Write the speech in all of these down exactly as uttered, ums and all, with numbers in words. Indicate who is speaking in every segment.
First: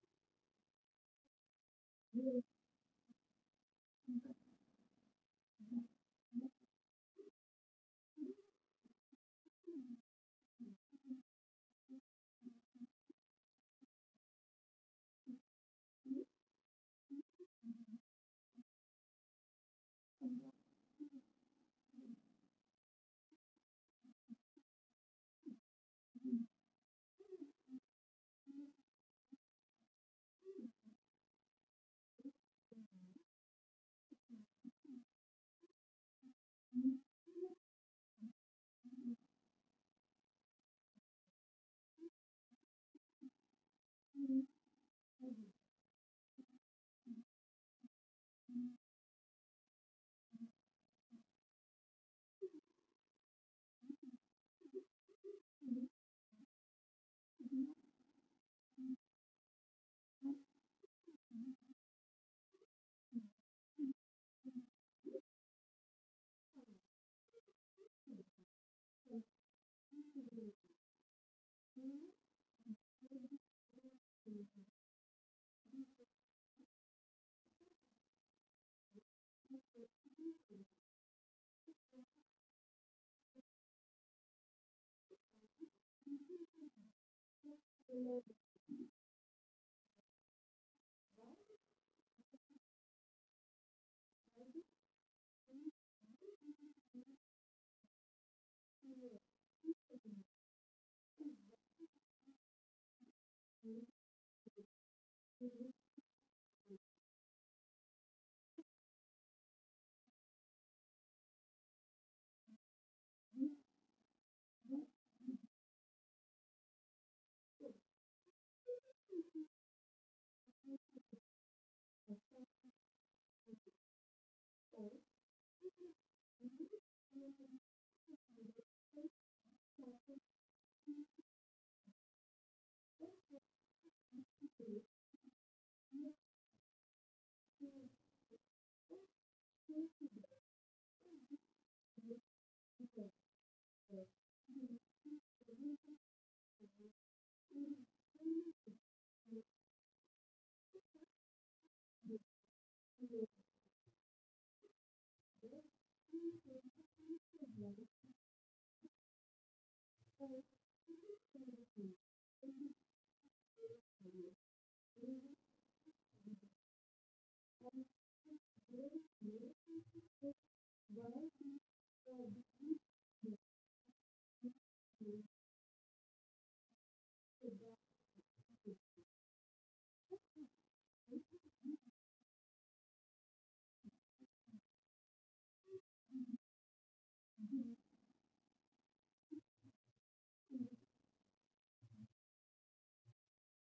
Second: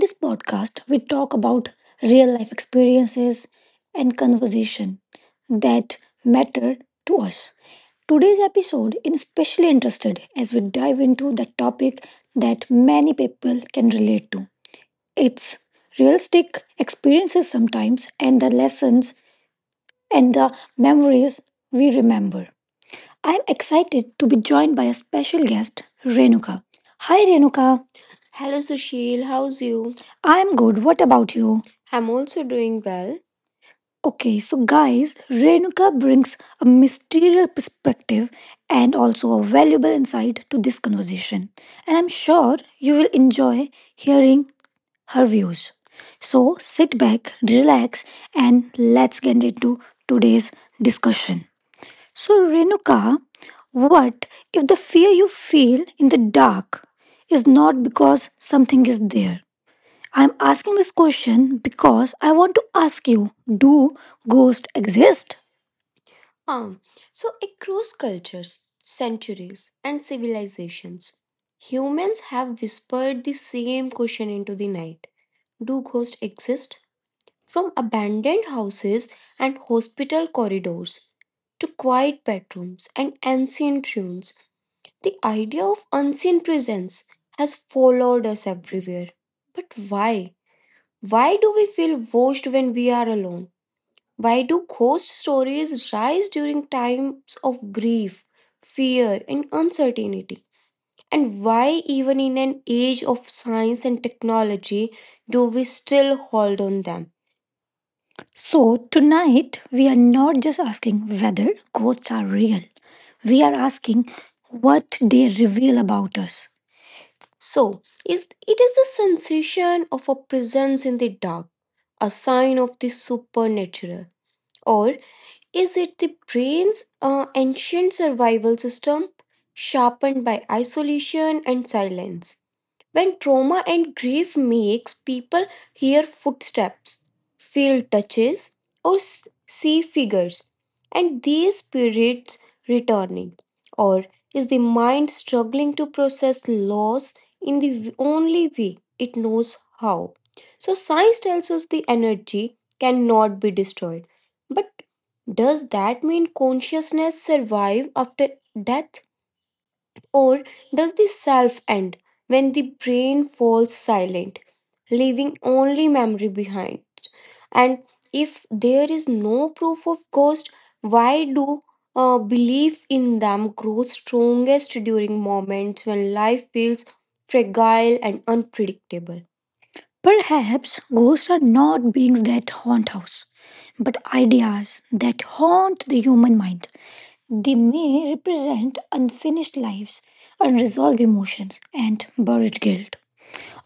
Speaker 1: this podcast, we talk about real life experiences and conversation that matter to us. Today's episode is especially interested as we dive into the topic that many people can relate to. It's realistic experiences sometimes and the lessons and the memories we remember. I'm excited to be joined by a special guest, Renuka. Hi, Renuka. Hello Sushil, how's you? I'm good. What about you? I'm also doing well. Okay, so guys, Renuka brings a mysterious perspective and also a valuable insight to this conversation. And I'm sure you will enjoy hearing her views. So sit back, relax, and let's get into today's discussion. So, Renuka, what if the fear you feel in the dark is not because something is there? I'm asking this question because I want to ask you do ghosts exist? Um, so across cultures, centuries, and civilizations, humans have whispered the same question into the night. Do ghosts exist? From abandoned houses and hospital corridors to quiet bedrooms and ancient ruins, the idea of unseen presence has followed us everywhere. But why? Why do we feel watched when we are alone? Why do ghost stories rise during times of grief, fear, and uncertainty? And why, even in an age of science and technology, do we still hold on them? So, tonight we are not just asking whether ghosts are real, we are asking what they reveal about us. So, is it is the sensation of a presence in the dark, a sign of the supernatural, or
Speaker 2: Thank
Speaker 1: is it the brain's uh, ancient survival system sharpened by isolation and silence? When trauma and grief makes people hear footsteps, feel touches, or s- see figures, and these spirits returning, or is the mind struggling to process loss in the w- only way it knows how? So science tells us the energy cannot be destroyed, but does that mean consciousness survive after death? Or does the self end when the brain falls silent, leaving only memory behind? And if there is no proof of ghosts, why do uh, belief in them grow strongest during moments when life feels fragile and unpredictable? Perhaps ghosts are not beings that haunt us, but ideas that haunt the human mind. They may represent unfinished lives, unresolved emotions, and buried guilt,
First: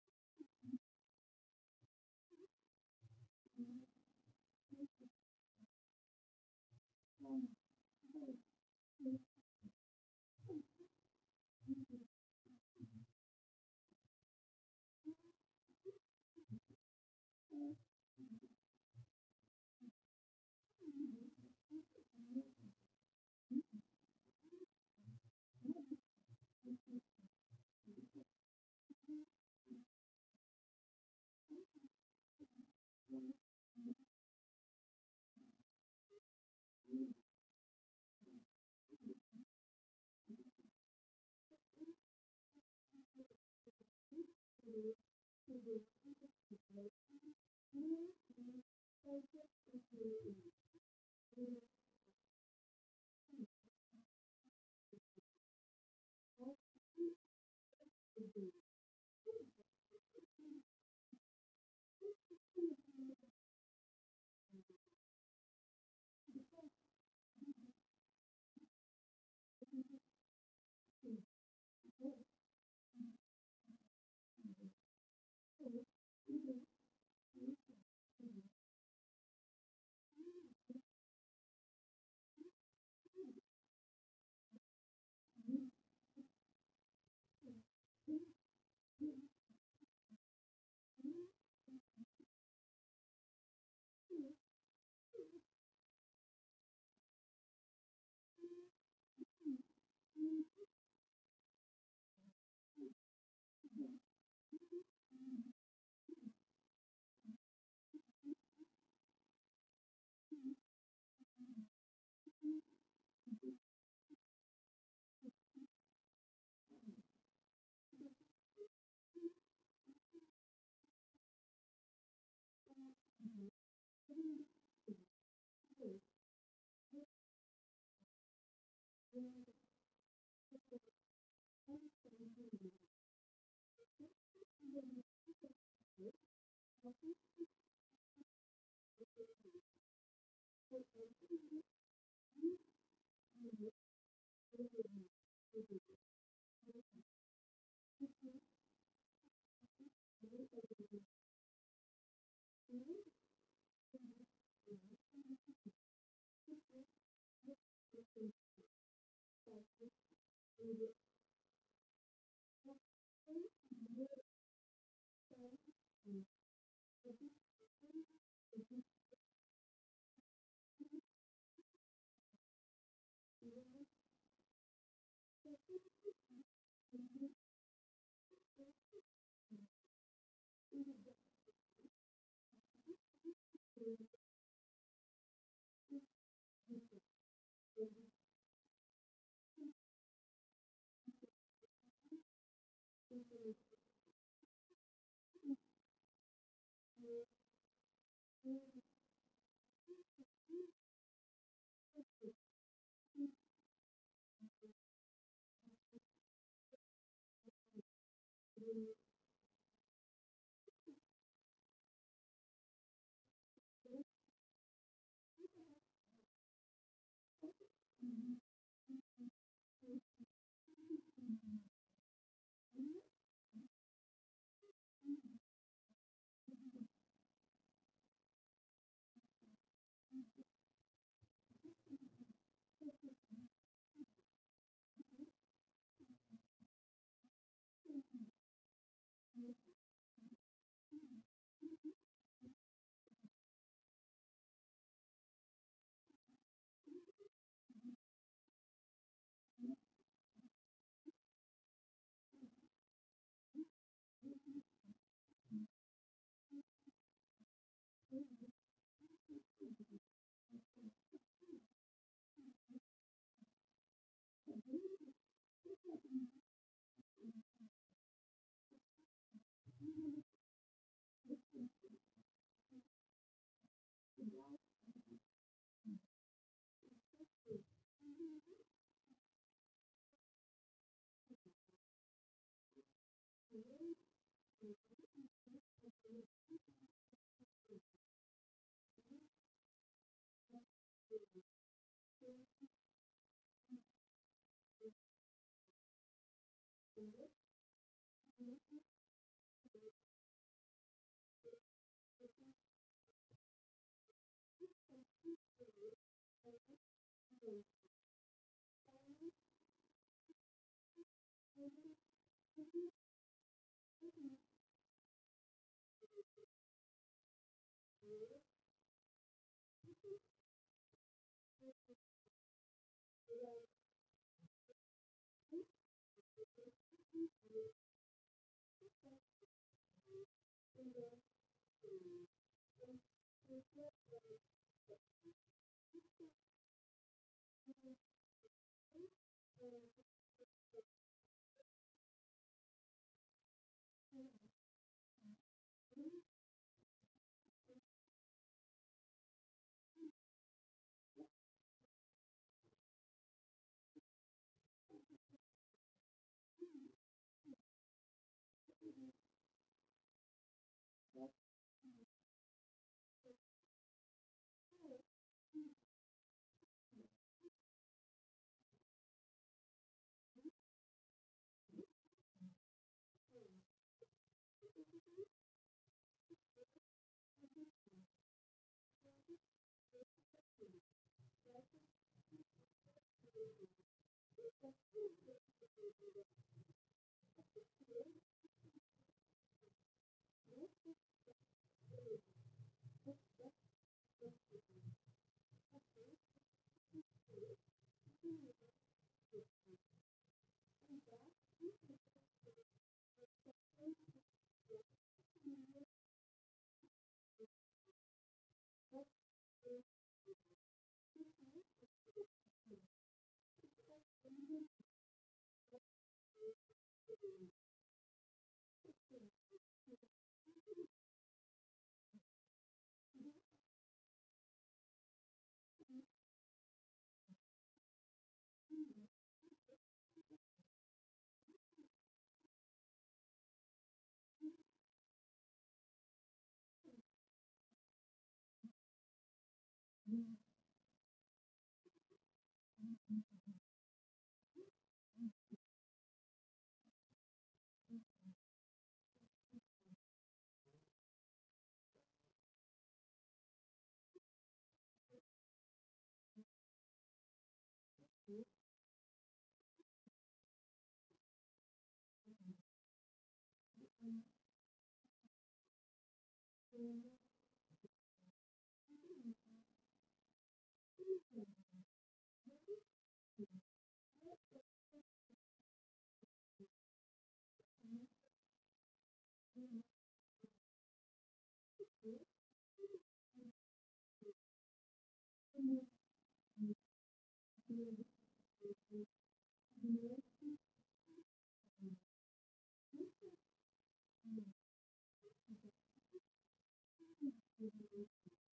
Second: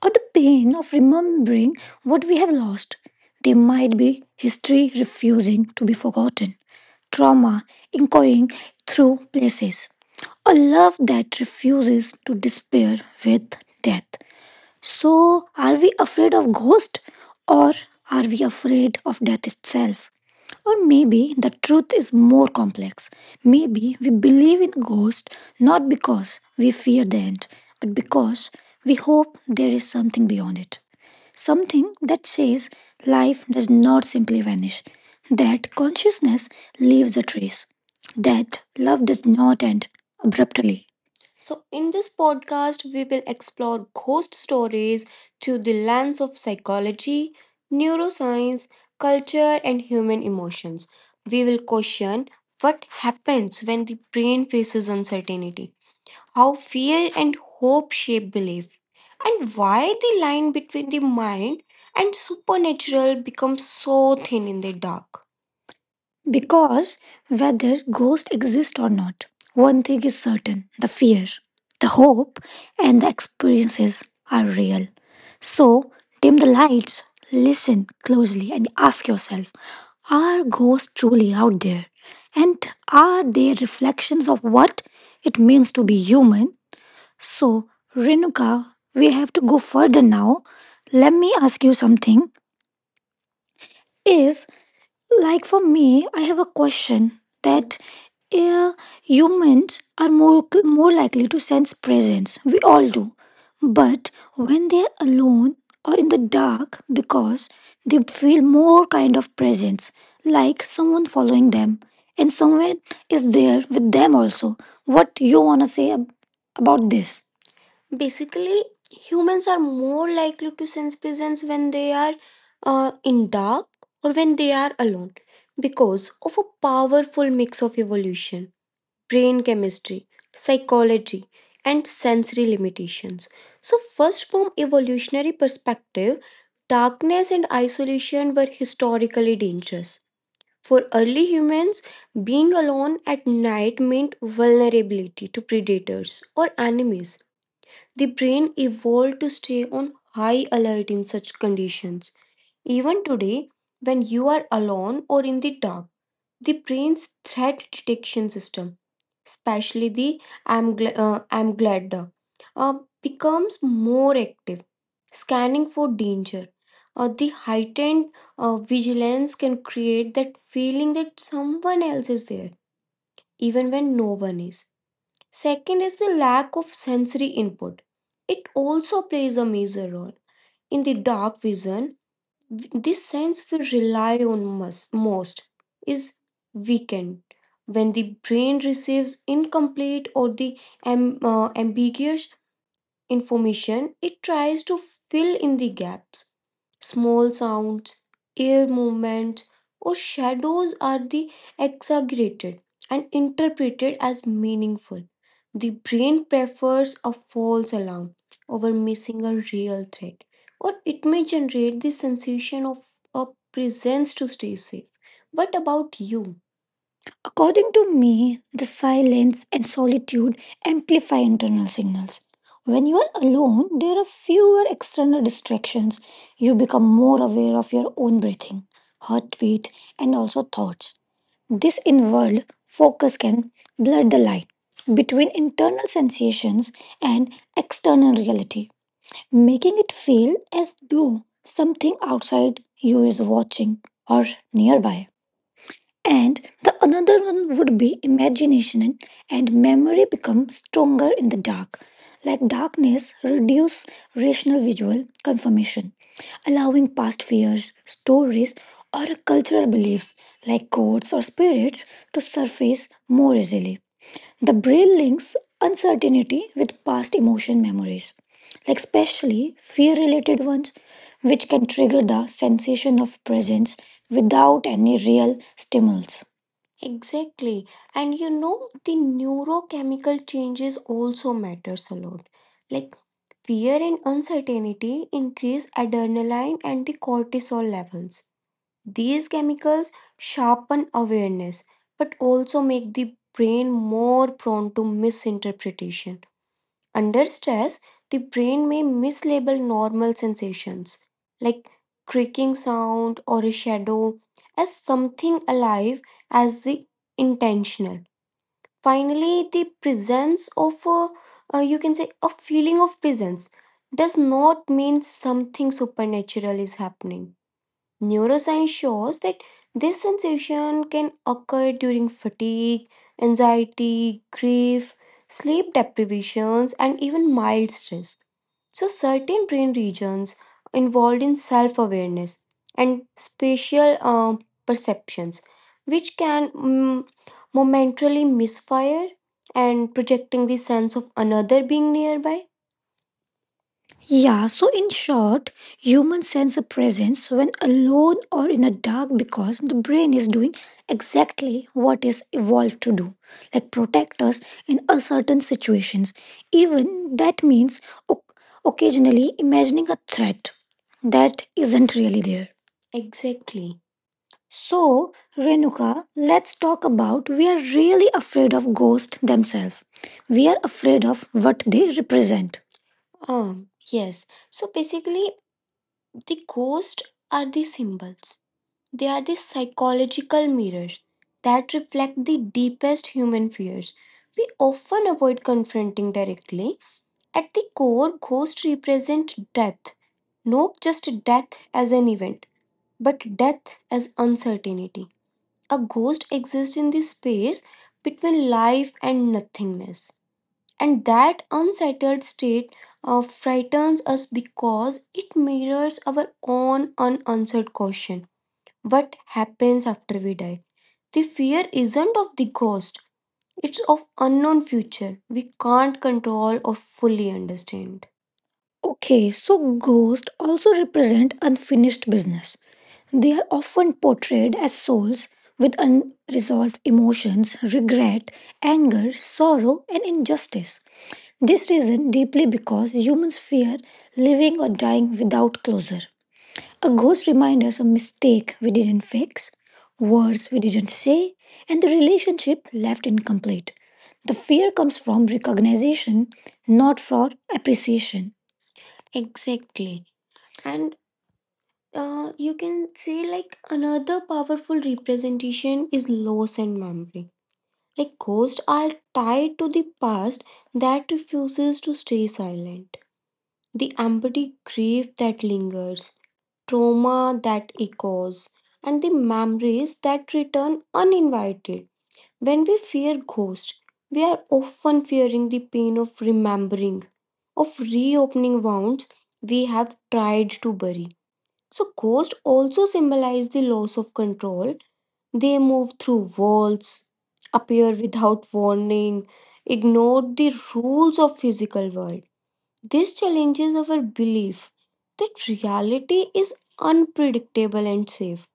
Speaker 1: or the pain of remembering what we have lost. They might be history refusing to be forgotten, trauma echoing through places, a love that refuses to despair with death. So, are we afraid of ghosts or are we afraid of death itself? Or maybe the truth is more complex. Maybe we believe in ghosts not because we fear the end, but because we hope there is something beyond it. Something that says life does not simply vanish, that consciousness leaves a trace, that love does not end abruptly. So, in this podcast, we will explore ghost stories through the lens of psychology, neuroscience, culture, and human emotions. We will question what happens when the brain faces uncertainty, how fear and hope shape belief, and why the line between the mind and supernatural becomes so thin in the dark. Because whether ghosts exist or not, one thing is certain the fear, the hope, and the experiences are real. So, dim the lights, listen closely, and ask yourself are ghosts truly out there? And are they reflections of what it means to be human? So, Renuka, we have to go further now. Let me ask you something. Is like for me, I have a question that uh, humans are more more likely to sense presence. We all do, but when they are alone or in the dark, because they feel more kind of presence, like someone following them, and someone is there with them also. What you wanna say ab- about this? Basically, humans are more likely to sense presence when they are uh, in dark or when they are alone because of a powerful mix of evolution, brain chemistry, psychology, and sensory limitations. So, first, from evolutionary perspective, darkness and isolation were historically dangerous. For early humans, being alone at night meant vulnerability to predators or enemies the brain evolved to stay on high alert in such conditions. Even today, when you are alone or in the dark, the brain's threat detection system, especially the amygla- uh, amygdala, uh, becomes more active, scanning for danger. Uh, the heightened uh, vigilance can create that feeling that someone else is there, even when no one is. Second is the lack of sensory input. It also plays a major role. In the dark vision, w- this sense we rely on mus- most is weakened. When the brain receives incomplete or the am- uh, ambiguous information, it tries to fill in the gaps. Small sounds, air movements, or shadows are the exaggerated and interpreted as meaningful. The brain prefers a false alarm over missing a real threat, or it may generate the sensation of a presence to stay safe. What about you? According to me, the silence and solitude amplify internal signals. When you are alone, there are fewer external distractions. You become more aware of your own breathing, heartbeat, and also thoughts. This inward focus can blur the line between internal sensations and external reality, making it feel as though something outside you is watching or nearby. And the another one would be imagination and memory become stronger in the dark. Like darkness reduce rational visual confirmation, allowing past fears, stories, or cultural beliefs like gods or spirits to surface more easily. The brain links uncertainty with past emotion memories, like especially fear related ones, which can trigger the sensation of presence without any real stimulus. Exactly. And you know, the neurochemical changes also matters a lot. Like fear and uncertainty increase adrenaline and the cortisol levels. These chemicals sharpen awareness but also make the brain more prone to misinterpretation. Under stress, the brain may mislabel normal sensations like creaking sound or a shadow as something alive as the intentional finally the presence of a, uh, you can say a feeling of presence does not mean something supernatural is happening. Neuroscience shows that this sensation can occur during fatigue, anxiety, grief, sleep deprivations, and even mild stress. So, certain brain regions involved in self awareness and spatial uh, perceptions, which can mm, momentarily misfire and projecting the sense of another being nearby. Yeah, so in short, humans sense a presence when alone or in the dark because the brain is doing exactly what is evolved to do, like protect us in uncertain situations. Even that means o- occasionally imagining a threat that isn't really there. Exactly. So, Renuka, let's talk about we are really afraid of ghosts themselves. We are afraid of what they represent. Um, yes. So basically, the ghosts are the symbols. They are the psychological mirrors that reflect the deepest human fears. They often avoid confronting directly. At the core, ghosts represent death, not just death as an event, but death as uncertainty. A ghost exists in the space between life and nothingness. And that unsettled state uh, frightens us because it mirrors our own unanswered question what happens after we die? The fear isn't of the ghost, it's of unknown future we can't control or fully understand. Okay, so ghosts also represent unfinished business. They are often portrayed as souls with unresolved emotions, regret, anger, sorrow, and injustice. This reason deeply because humans fear living or dying without closure. A ghost reminds us of mistake we didn't fix, words we didn't say, and the relationship left incomplete. The fear comes from recognition, not from appreciation. Exactly. And uh, you can say like another powerful representation is loss and memory. Like ghosts are tied to the past that refuses to stay silent. The empty grief that lingers, trauma that echoes, and the memories that return uninvited. When we fear ghosts, we are often fearing the pain of remembering, of reopening wounds we have tried to bury. So, ghosts also symbolize the loss of control. They move through walls, appear without warning, ignore the rules of physical world. This challenges our belief that reality is unpredictable and safe.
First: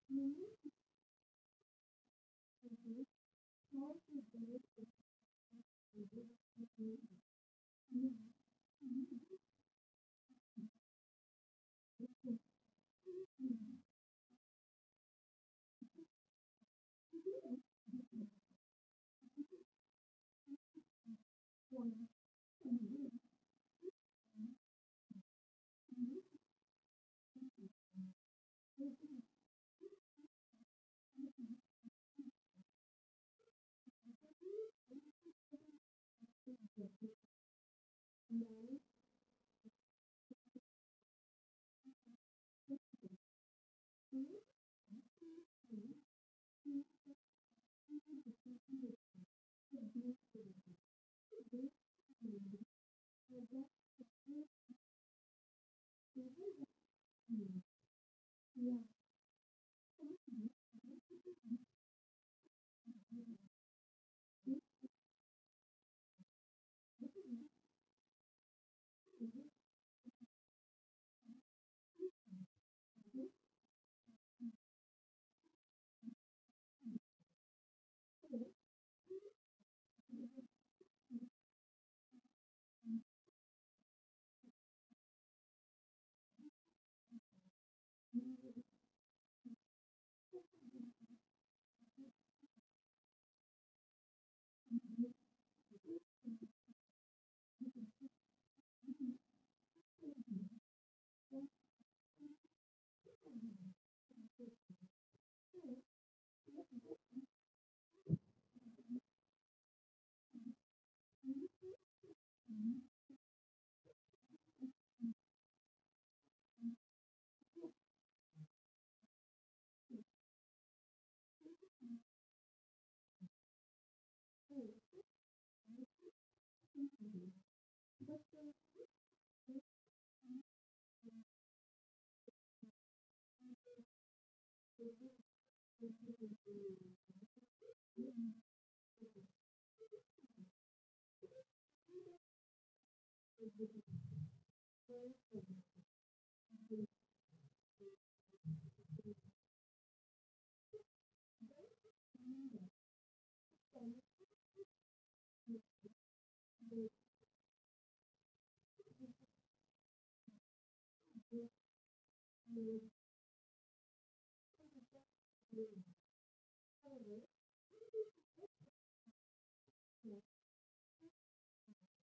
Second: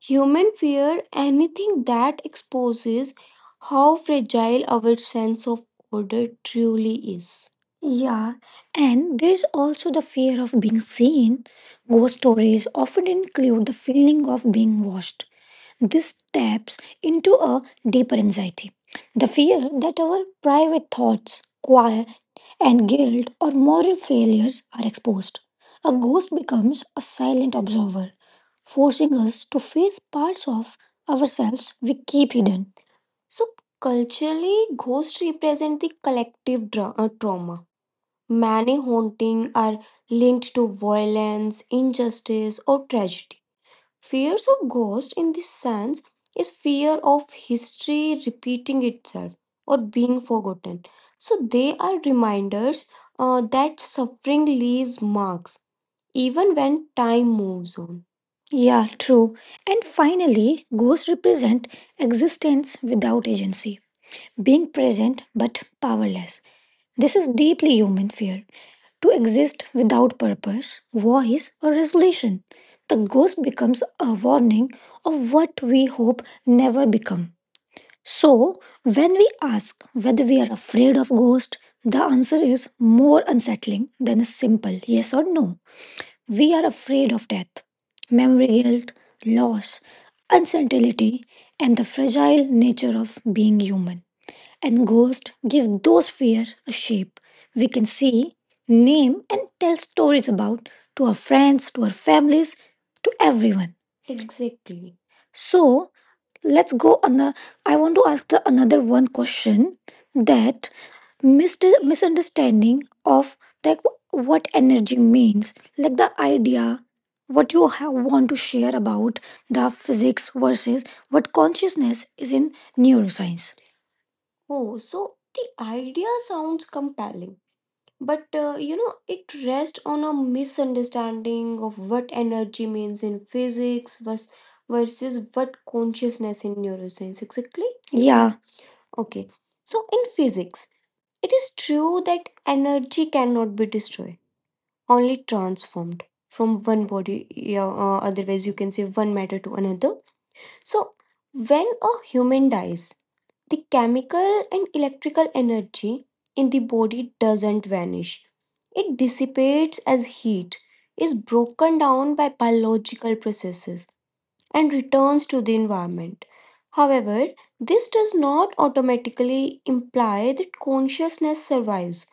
Speaker 1: Human fear anything that exposes how fragile our sense of order truly is. Yeah, and there's also the fear of being seen. Ghost stories often include the feeling of being watched. This taps into a deeper anxiety the fear that our private thoughts, quiet, and guilt or moral failures are exposed. A ghost becomes a silent observer forcing us to face parts of ourselves we keep hidden. So, culturally, ghosts represent the collective trauma. Many hauntings are linked to violence, injustice, or tragedy. Fears of ghosts, in this sense, is fear of history repeating itself or being forgotten. So, they are reminders uh, that suffering leaves marks even when time moves on. Yeah, true. And finally, ghosts represent existence without agency, being present but powerless. This is deeply human fear to exist without purpose, voice, or resolution. The ghost becomes a warning of what we hope never become. So, when we ask whether we are afraid of ghosts, the answer is more unsettling than a simple yes or no. We are afraid of death, memory guilt, loss, uncertainty, and the fragile nature of being human. And ghosts give those fears a shape we can see, name, and tell stories about to our friends, to our families, to everyone. Exactly. So let's go on the I want to ask the another one question that mist- misunderstanding of like what energy means, like the idea what you have want to share about the physics versus what consciousness is in neuroscience. Oh, so the idea sounds good, but uh, you know it rests on a misunderstanding of what energy means in physics vers- versus what consciousness means, exactly. Yeah, okay. So in physics, it is true that energy cannot be only transformed from one body, yeah, uh, otherwise you can say one matter to another. So, when a human dies, the chemical and electrical energy in the body doesn't vanish. It dissipates as heat, is broken down by biological processes, and returns to the environment. However, this does not automatically
Speaker 2: you.
Speaker 1: imply that consciousness survives.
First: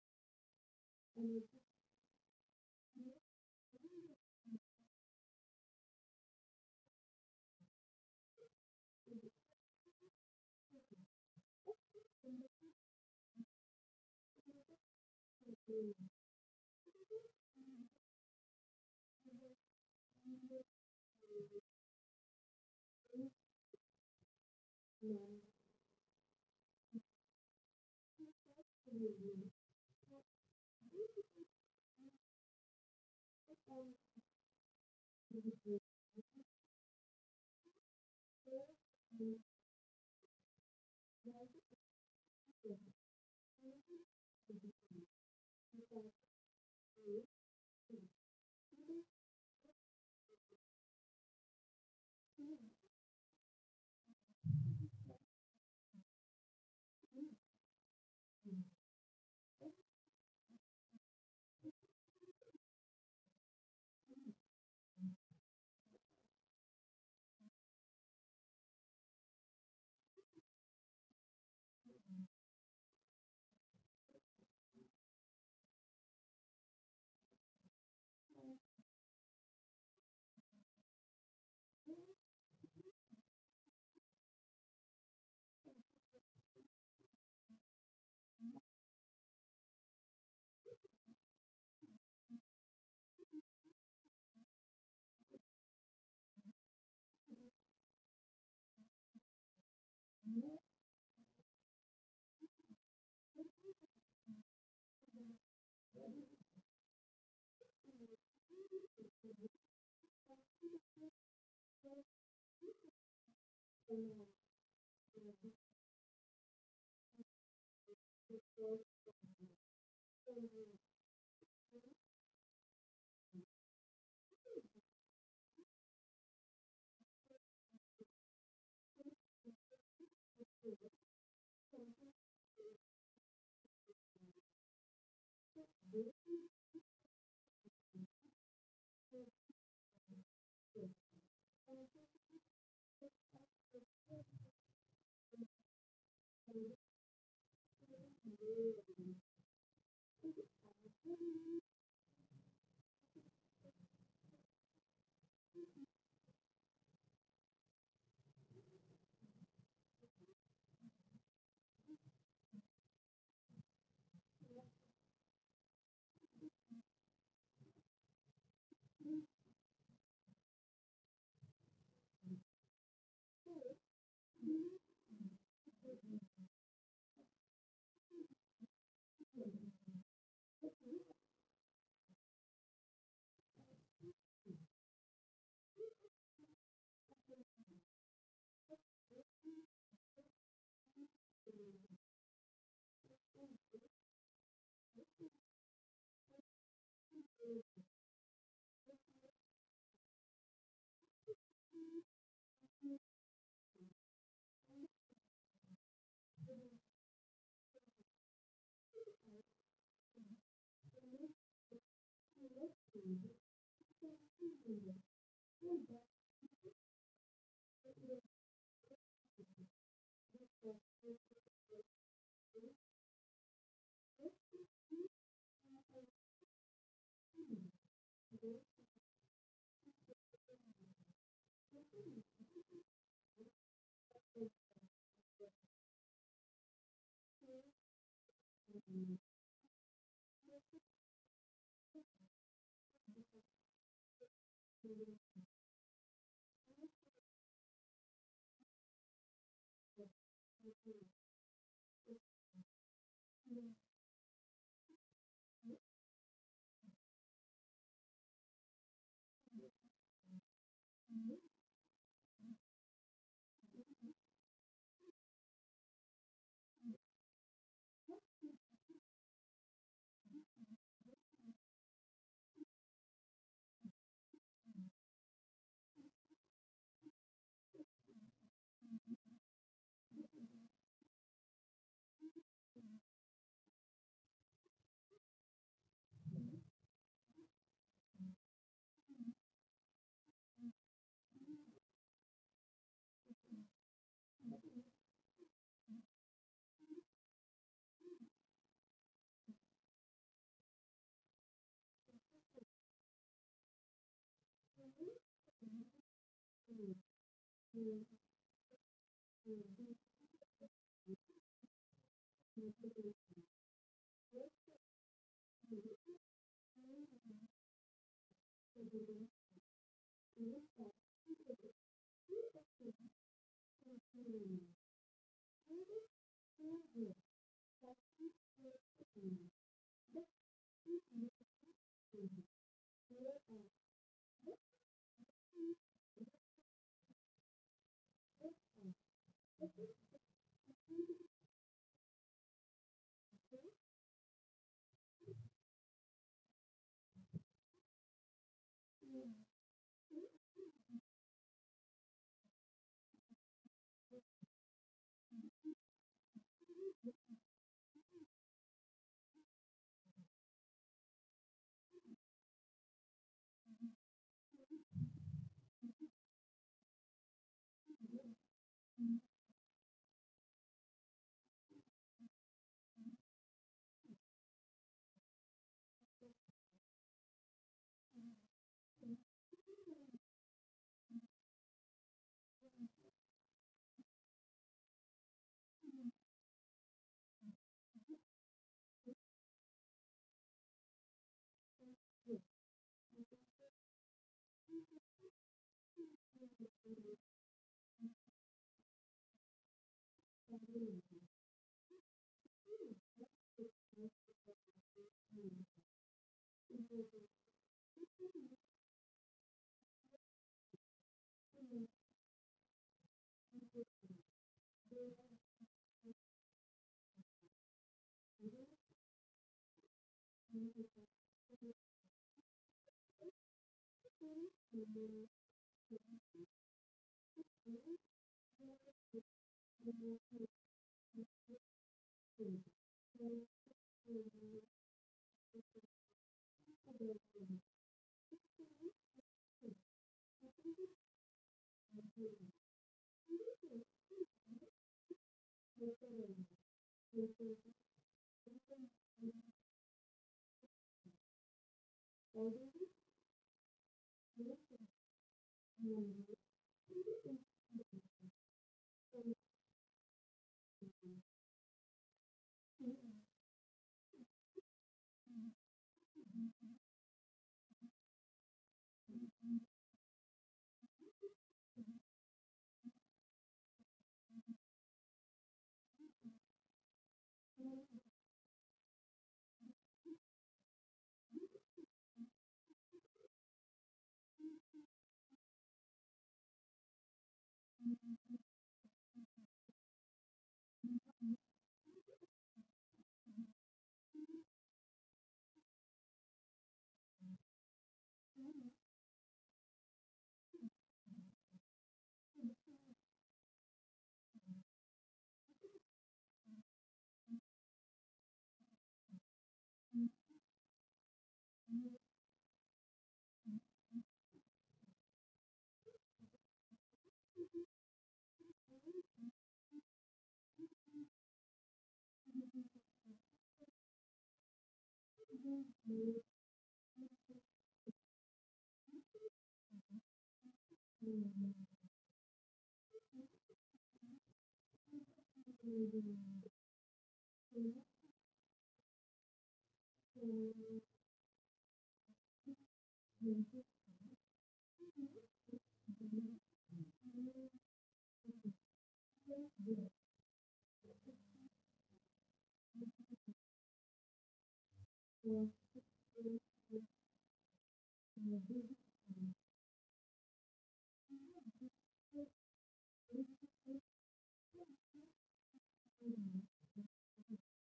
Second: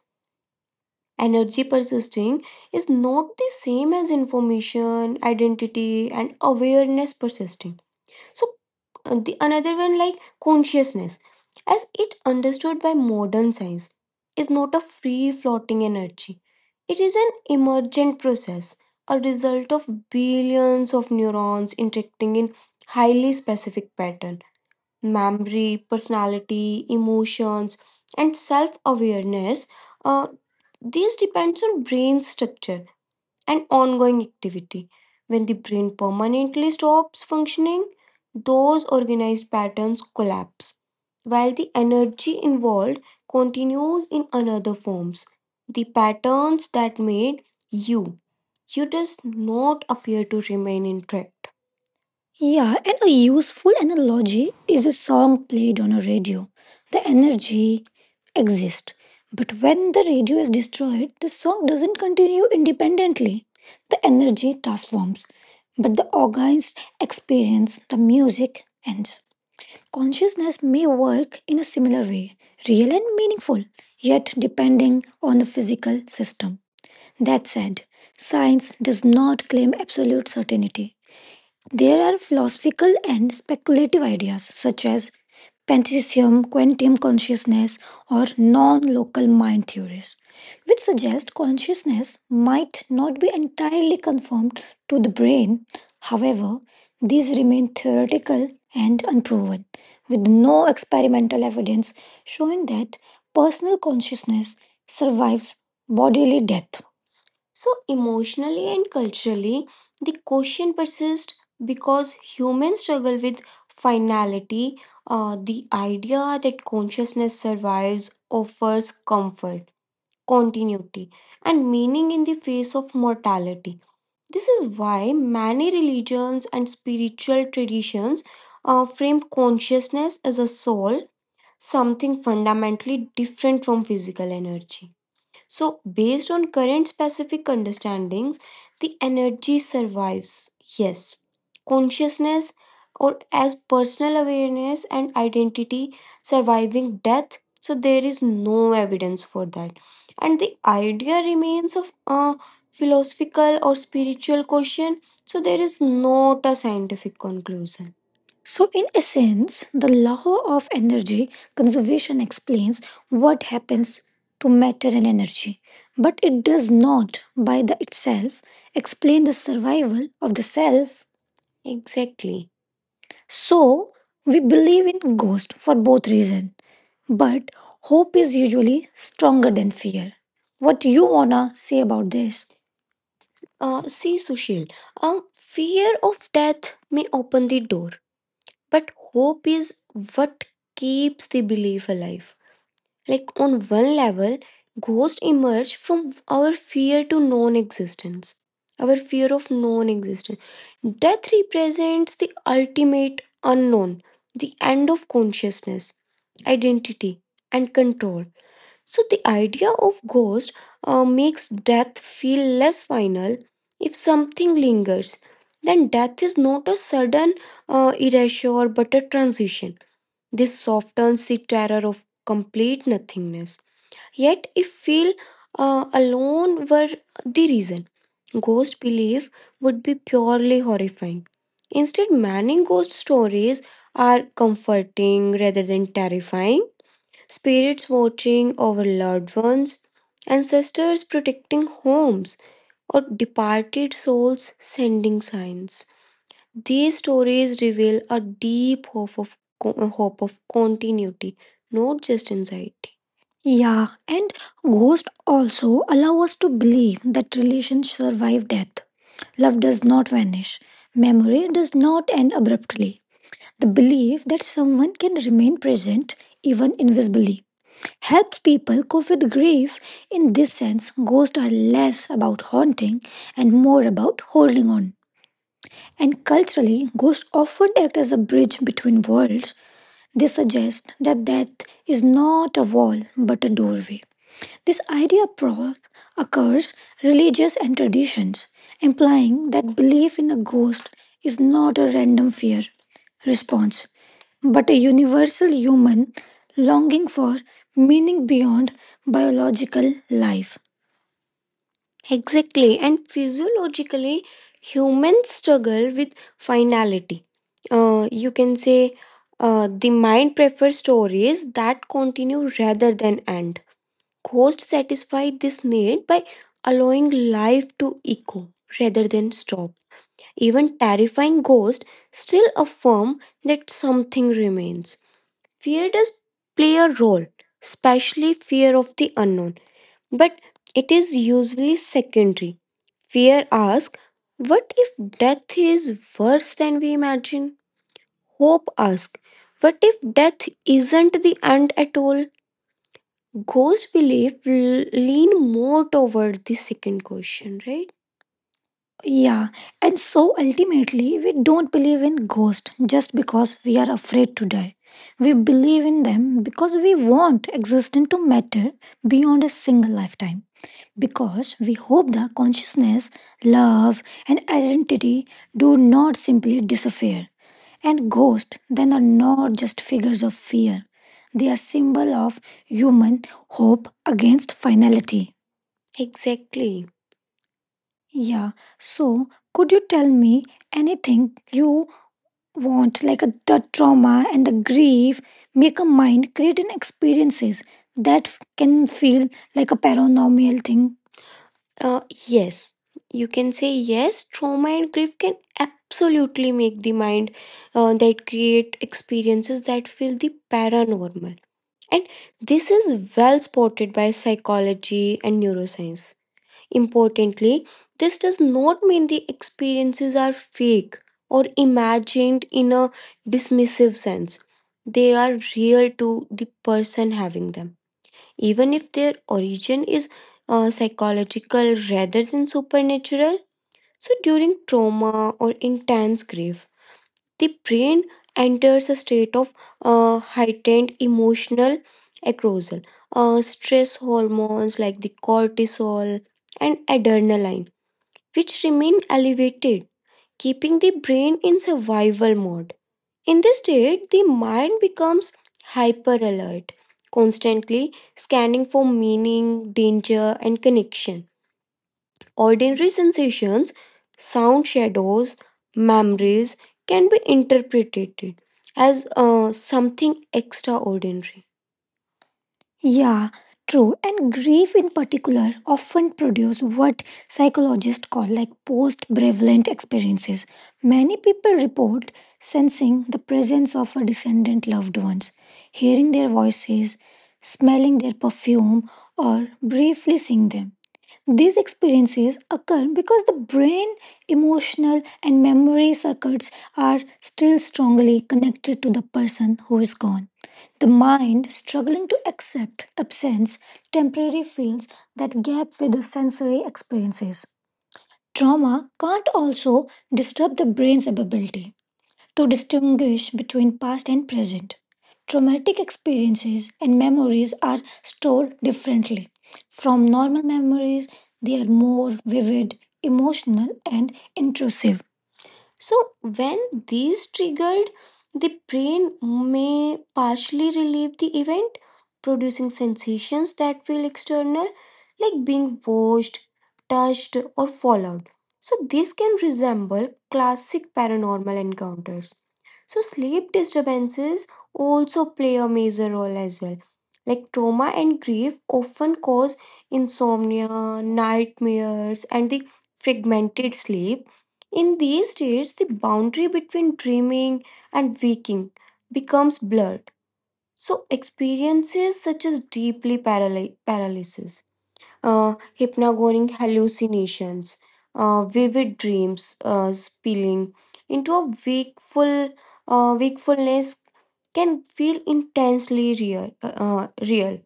Speaker 2: Thank you.
Speaker 1: Energy persisting is not the same as information, identity, and awareness persisting. So, uh, the another one, like consciousness, as it understood by modern science, is not a free floating energy. It is an emergent process, a result of billions of neurons interacting in highly specific pattern. Memory, personality, emotions, and self-awareness. Uh, these depends on brain structure and ongoing activity. When the brain permanently stops functioning, those organized patterns collapse, while the energy involved continues in another forms. The patterns that made you, you does not appear to remain intact. Yeah, and a useful analogy is a song played on a radio. The energy exists. But when the radio is destroyed, the song doesn't continue independently. The energy transforms, but the organs experience the music ends. Consciousness may work in a similar way, real and meaningful, yet depending on the physical system. That said, science does not claim absolute certainty. There are philosophical and speculative ideas such as pantheism, quantum consciousness, or non local mind theories, which suggest consciousness might not be entirely conformed to the brain. However, these remain theoretical and unproven, with no experimental evidence showing that personal consciousness survives bodily death. So, emotionally and culturally, the question persists because humans struggle with finality. Uh, the idea that consciousness survives offers comfort, continuity, and meaning in the face of mortality. This is why many religions and spiritual traditions uh, frame consciousness as a soul, something fundamentally different from physical energy. So, based on current specific understandings, the energy survives. Yes, consciousness or as personal awareness and identity surviving death. So, there is no evidence for that. And the idea remains of a philosophical or spiritual question. So, there is not a scientific conclusion. So, in essence, the law of energy conservation explains what happens to matter and energy, but it does not, by the itself, explain the survival of the self. Exactly. So, we believe in ghost for both reasons, but hope is usually stronger than fear. What you wanna say about this? Uh, see, Sushil, um, fear of death may open the door, but hope is what keeps the belief alive. Like on one level, ghosts emerge from our fear to non existence. Our fear of non existence. Death represents the ultimate unknown, the end of consciousness, identity, and control. So the idea of ghost uh, makes death feel less final. If something lingers, then death is not a sudden uh, erasure but a transition. This softens the terror of complete nothingness. Yet, if feel uh, alone were the reason, ghost belief would be purely horrifying. Instead, many ghost stories are comforting rather than terrifying spirits watching over loved ones, ancestors protecting homes, or departed souls sending signs. These stories reveal a deep hope of, co- hope of continuity, not just anxiety. Yeah, and ghosts also allow us to believe that relations survive death. Love does not vanish, memory does not end abruptly. The belief that someone can remain present, even invisibly, helped people cope with grief. In this sense, ghosts are less about haunting and more about holding on. And culturally, ghosts often act as a bridge between worlds. They suggest that death is not a wall but a doorway. This idea pro- occurs religious and traditions, implying that belief in a ghost is not a random fear response, but a universal human longing for meaning beyond biological life. Exactly, and physiologically, humans struggle with finality. Uh, you can say uh, the mind prefers stories that continue rather than end. Ghosts satisfy this need by allowing life to echo rather than stop. Even terrifying ghosts still affirm that something remains. Fear does play a role, especially fear of the unknown, but it is usually secondary. Fear asks, what if death
Speaker 2: Thank
Speaker 1: is worse than we imagine? Hope asks, what if death isn't the end at all? Ghost belief l- lean more toward the second question, right? Yeah, and so ultimately, we don't believe in ghosts just because we are afraid to die. We believe in them because we want existence to matter beyond a single lifetime. Because we hope the consciousness, love, and identity do not simply disappear. And ghosts then are not just figures of fear. They are symbol of human hope against finality. Exactly. Yeah. So, could you tell me anything you want, like a, the trauma and the grief, make a mind create an experiences that f- can feel like a paranormal thing? Uh, yes, you can say yes. Trauma and grief can absolutely make the mind uh, that create experiences that feel the paranormal. And this is well spotted by psychology and neuroscience. Importantly, this does not mean the experiences are fake or imagined in a dismissive sense. They are real to the person having them, even if their origin is uh, psychological rather than supernatural. So, during trauma or intense grief, the brain enters a state of uh, heightened emotional arousal. Uh, stress hormones like the cortisol and adrenaline, which remain elevated, keeping the brain in survival mode. In this state, the mind becomes hyper alert, constantly scanning for
Speaker 2: you.
Speaker 1: meaning, danger, and connection.
Speaker 2: Thank
Speaker 1: Ordinary
Speaker 2: you.
Speaker 1: sensations, sound shadows, memories can be interpreted as uh, something extraordinary. Yeah, true. And grief in particular often produce what psychologists call like post-prevalent experiences. Many people report sensing the presence of a descendant loved ones, hearing their voices, smelling their perfume, or briefly seeing them. These experiences occur because the brain, emotional, and memory circuits are still strongly connected to the person who is gone. The mind, struggling to accept absence, temporarily fills that gap with the sensory experiences. Trauma can't also disturb the brain's ability to distinguish between past and present. Traumatic experiences and memories are stored differently. From normal memories, they are more vivid, emotional, and intrusive. So, when these triggered, the brain may partially relive the event, producing sensations that feel external, like being bored touched, or followed. So, this can resemble classic paranormal encounters. So, sleep disturbances also play a major role as well. Like trauma and grief often cause insomnia, nightmares, and the fragmented sleep. In these states, the boundary between dreaming and waking becomes blurred. So experiences such as deeply paraly- paralysis, hypnagogic hallucinations, uh, vivid dreams uh, spilling into a wakeful uh, wakefulness can feel intensely real, uh, uh, real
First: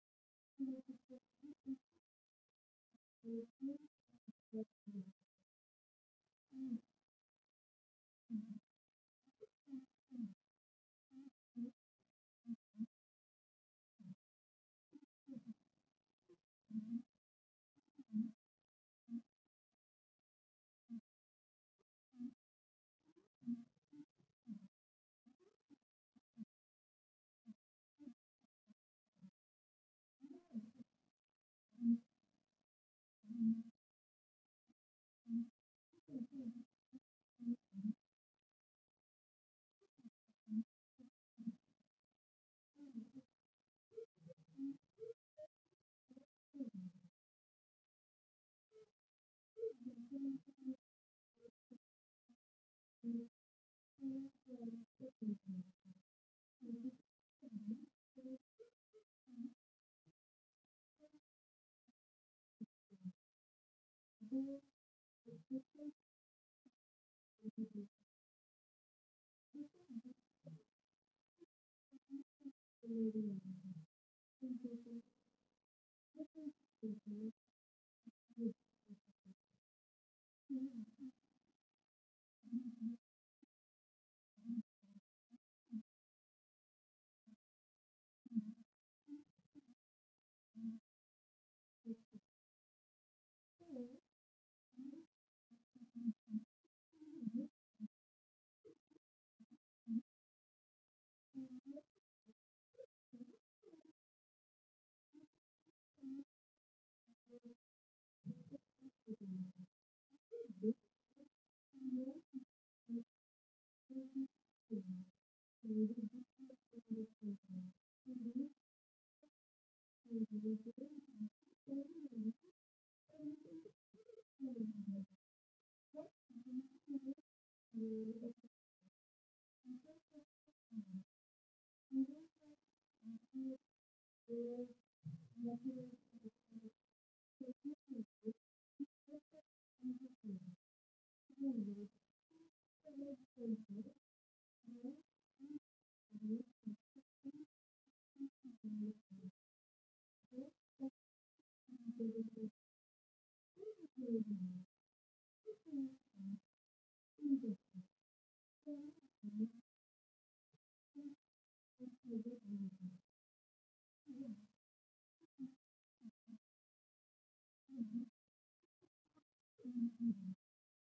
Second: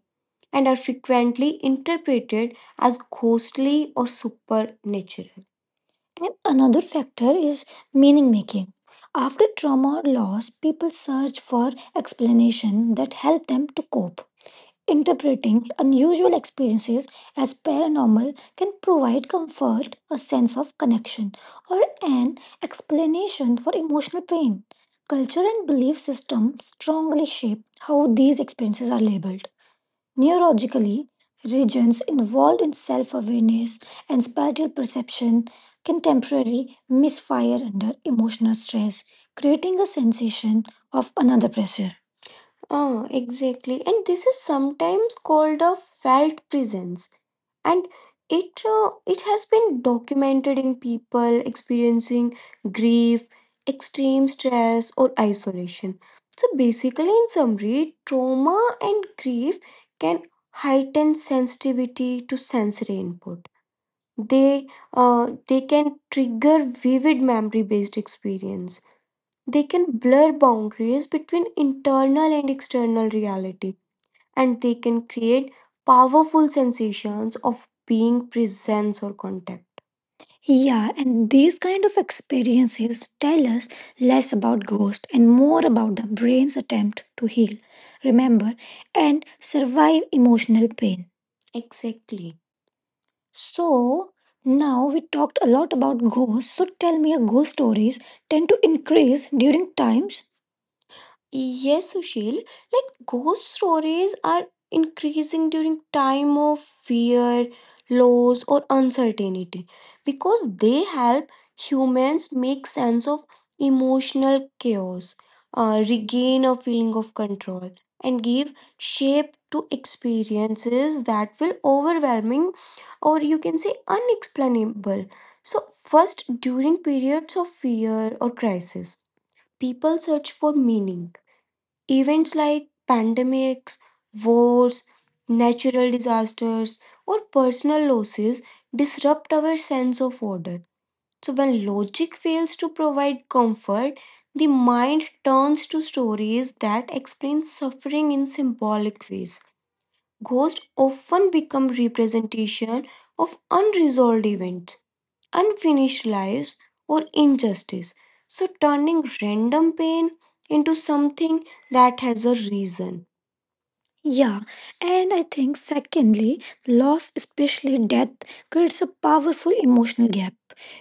Speaker 1: and are frequently interpreted as ghostly or supernatural. And another factor is meaning making. After trauma or loss, people search for explanation that help them to cope. Interpreting unusual experiences as paranormal can provide comfort, a sense of connection, or an explanation for emotional pain. Culture and belief systems strongly shape how these experiences are labeled. Neurologically, regions involved in self awareness and spatial perception can temporarily misfire emotional stress, creating a sensation of another pressure. Ah, exactly. And this is sometimes called a felt presence and it uh, it has been documented in people experiencing grief, extreme stress or isolation. So basically in summary, trauma and grief can heighten sensitivity to sensory input. They uh, they can trigger vivid memory based experience. They can blur boundaries between internal and external reality, and they can create powerful sensations of being, presence, or contact. Yeah, and these kind of experiences tell us less about ghosts and more about the brain's attempt to heal, remember, and survive emotional pain. Exactly. So now we talked a lot about ghosts. So tell me, your ghost stories tend to increase during times? Yes, Sushil, like ghost stories are increasing during time of fear, loss or uncertainty because they help humans make sense of emotional chaos, uh, regain a feeling of, and give shape to
Speaker 2: Thank
Speaker 1: experiences that will overwhelming, or you can say unexplainable. So first, during periods of fear or crisis, people search for meaning. Events like pandemics, wars, natural disasters, or personal losses disrupt our sense. So when logic fails to provide comfort, the mind turns to stories that explain suffering in symbol. Ghosts often become representation of unresolved events, unfinished lives, or so turning random pain into something that has a reason. Yeah, and I think secondly, loss, especially death, creates a powerful emotion.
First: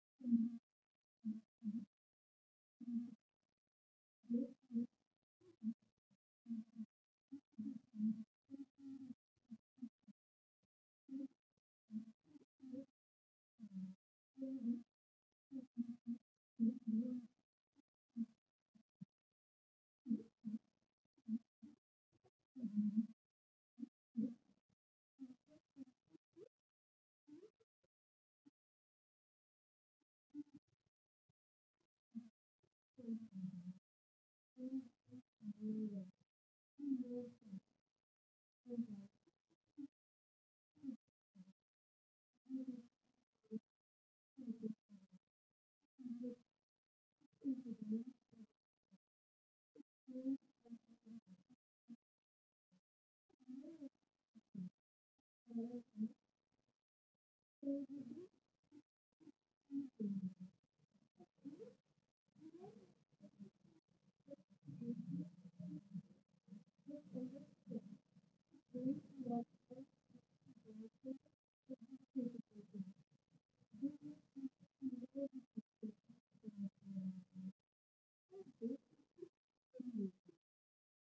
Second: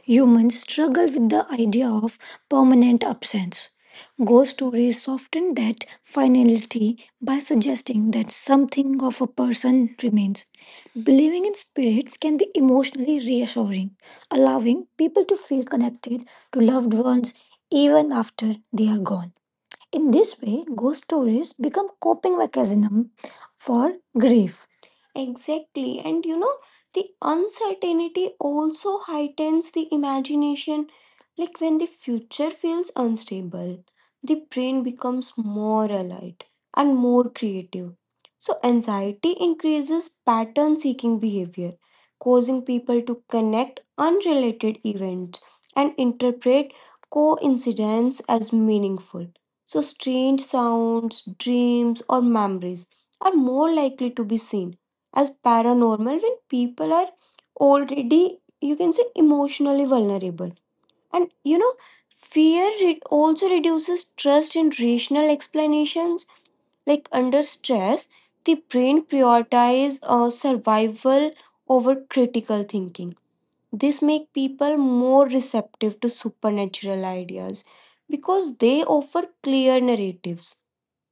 Speaker 1: Humans struggle with the idea of permanent absence. Ghosts soften that finality by suggesting something of a person remains. Believing in spirits can be emotionally reassuring, allowing people to feel connected to loved ones even after they are gone. In this way, ghost stories become coping mechanisms for grief. Exactly. And you know, the uncertainty also heightens the imagination. Like, when the future feels un- the brain becomes more bright and more creative. So anxiety increases pattern seeking behavior, causing people to connect unrelated events and interpret coincidences as meaningful. So strange sounds, dreams, or memories are more likely to be as paranormal when people are already, you can say, emotionally vulnerable. And you know, fear, it also reduces trust in rational explanations. Like, under stress, the brain prioritize uh, survival over critical thinking. This makes people more receptive to supernatural ideas because they offer clear narratives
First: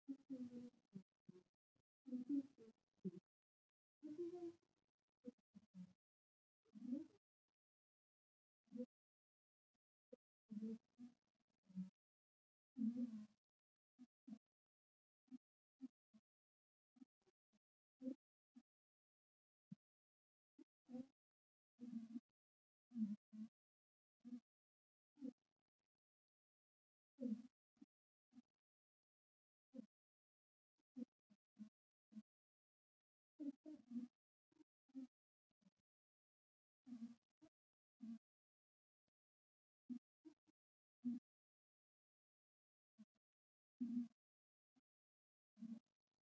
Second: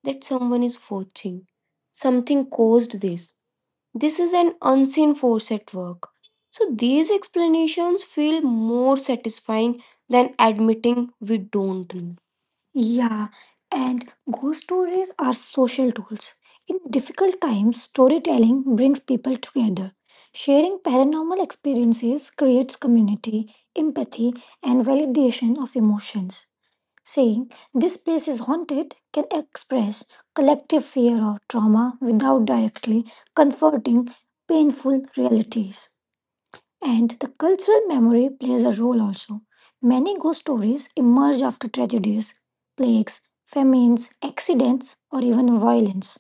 Speaker 1: that someone is watching. Something caused this, this is an unseen force at work. So these explanations feel more satisfying than admitting we don't know. Yeah, and ghost stories are social tools. In difficult times, storytelling brings people together. Sharing paranormal experiences creates community, empathy, and validation of emotions. Saying this place is haunted can express collective fear or trauma without directly confronting painful realities. And the cultural memory plays a role also. Many ghost stories emerge after tragedies, plagues, famines, accidents, or even violence.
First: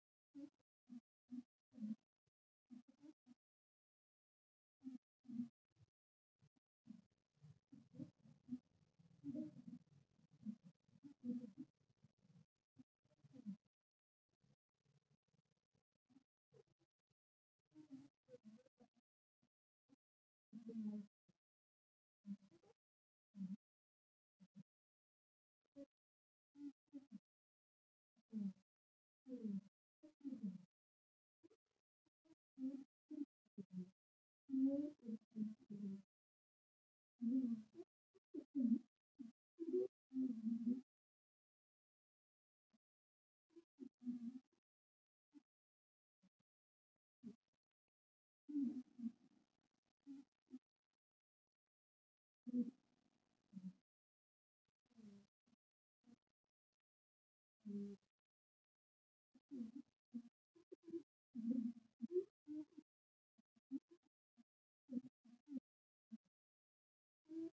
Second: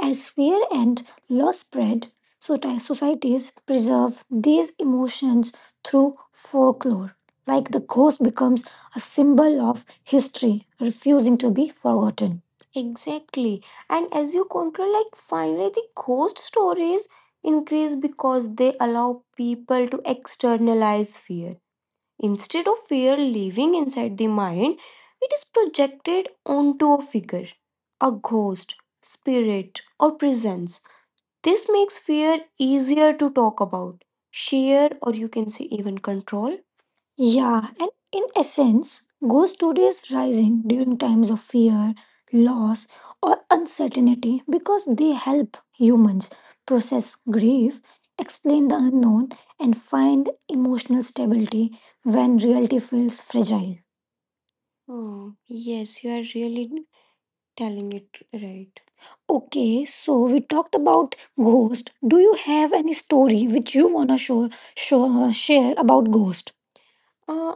Speaker 1: As fear and loss spread, so ti- societies preserve these emotions through folklore, like the ghost becomes a symbol of history, refusing to be forgotten. Exactly. And as you control, like finally the ghost stories increase because they allow people to externalize fear. Instead of fear living inside the mind, it is projected onto a figure, a ghost,
Speaker 2: you.
Speaker 1: spirit, or presence. This makes fear easier to talk about,
Speaker 2: Because I am not
Speaker 1: share, or
Speaker 2: the
Speaker 1: you
Speaker 2: one
Speaker 1: can say even control.
Speaker 2: who
Speaker 1: Yeah, and in essence, ghost story is rising during times of fear, loss, or uncertainty because they help humans process grief, explain the unknown, and find emotional stability when reality feels fragile. Oh, yes, you are really telling it right. Okay, so we talked about ghost. Do you have any story which you wanna show, show share about ghost?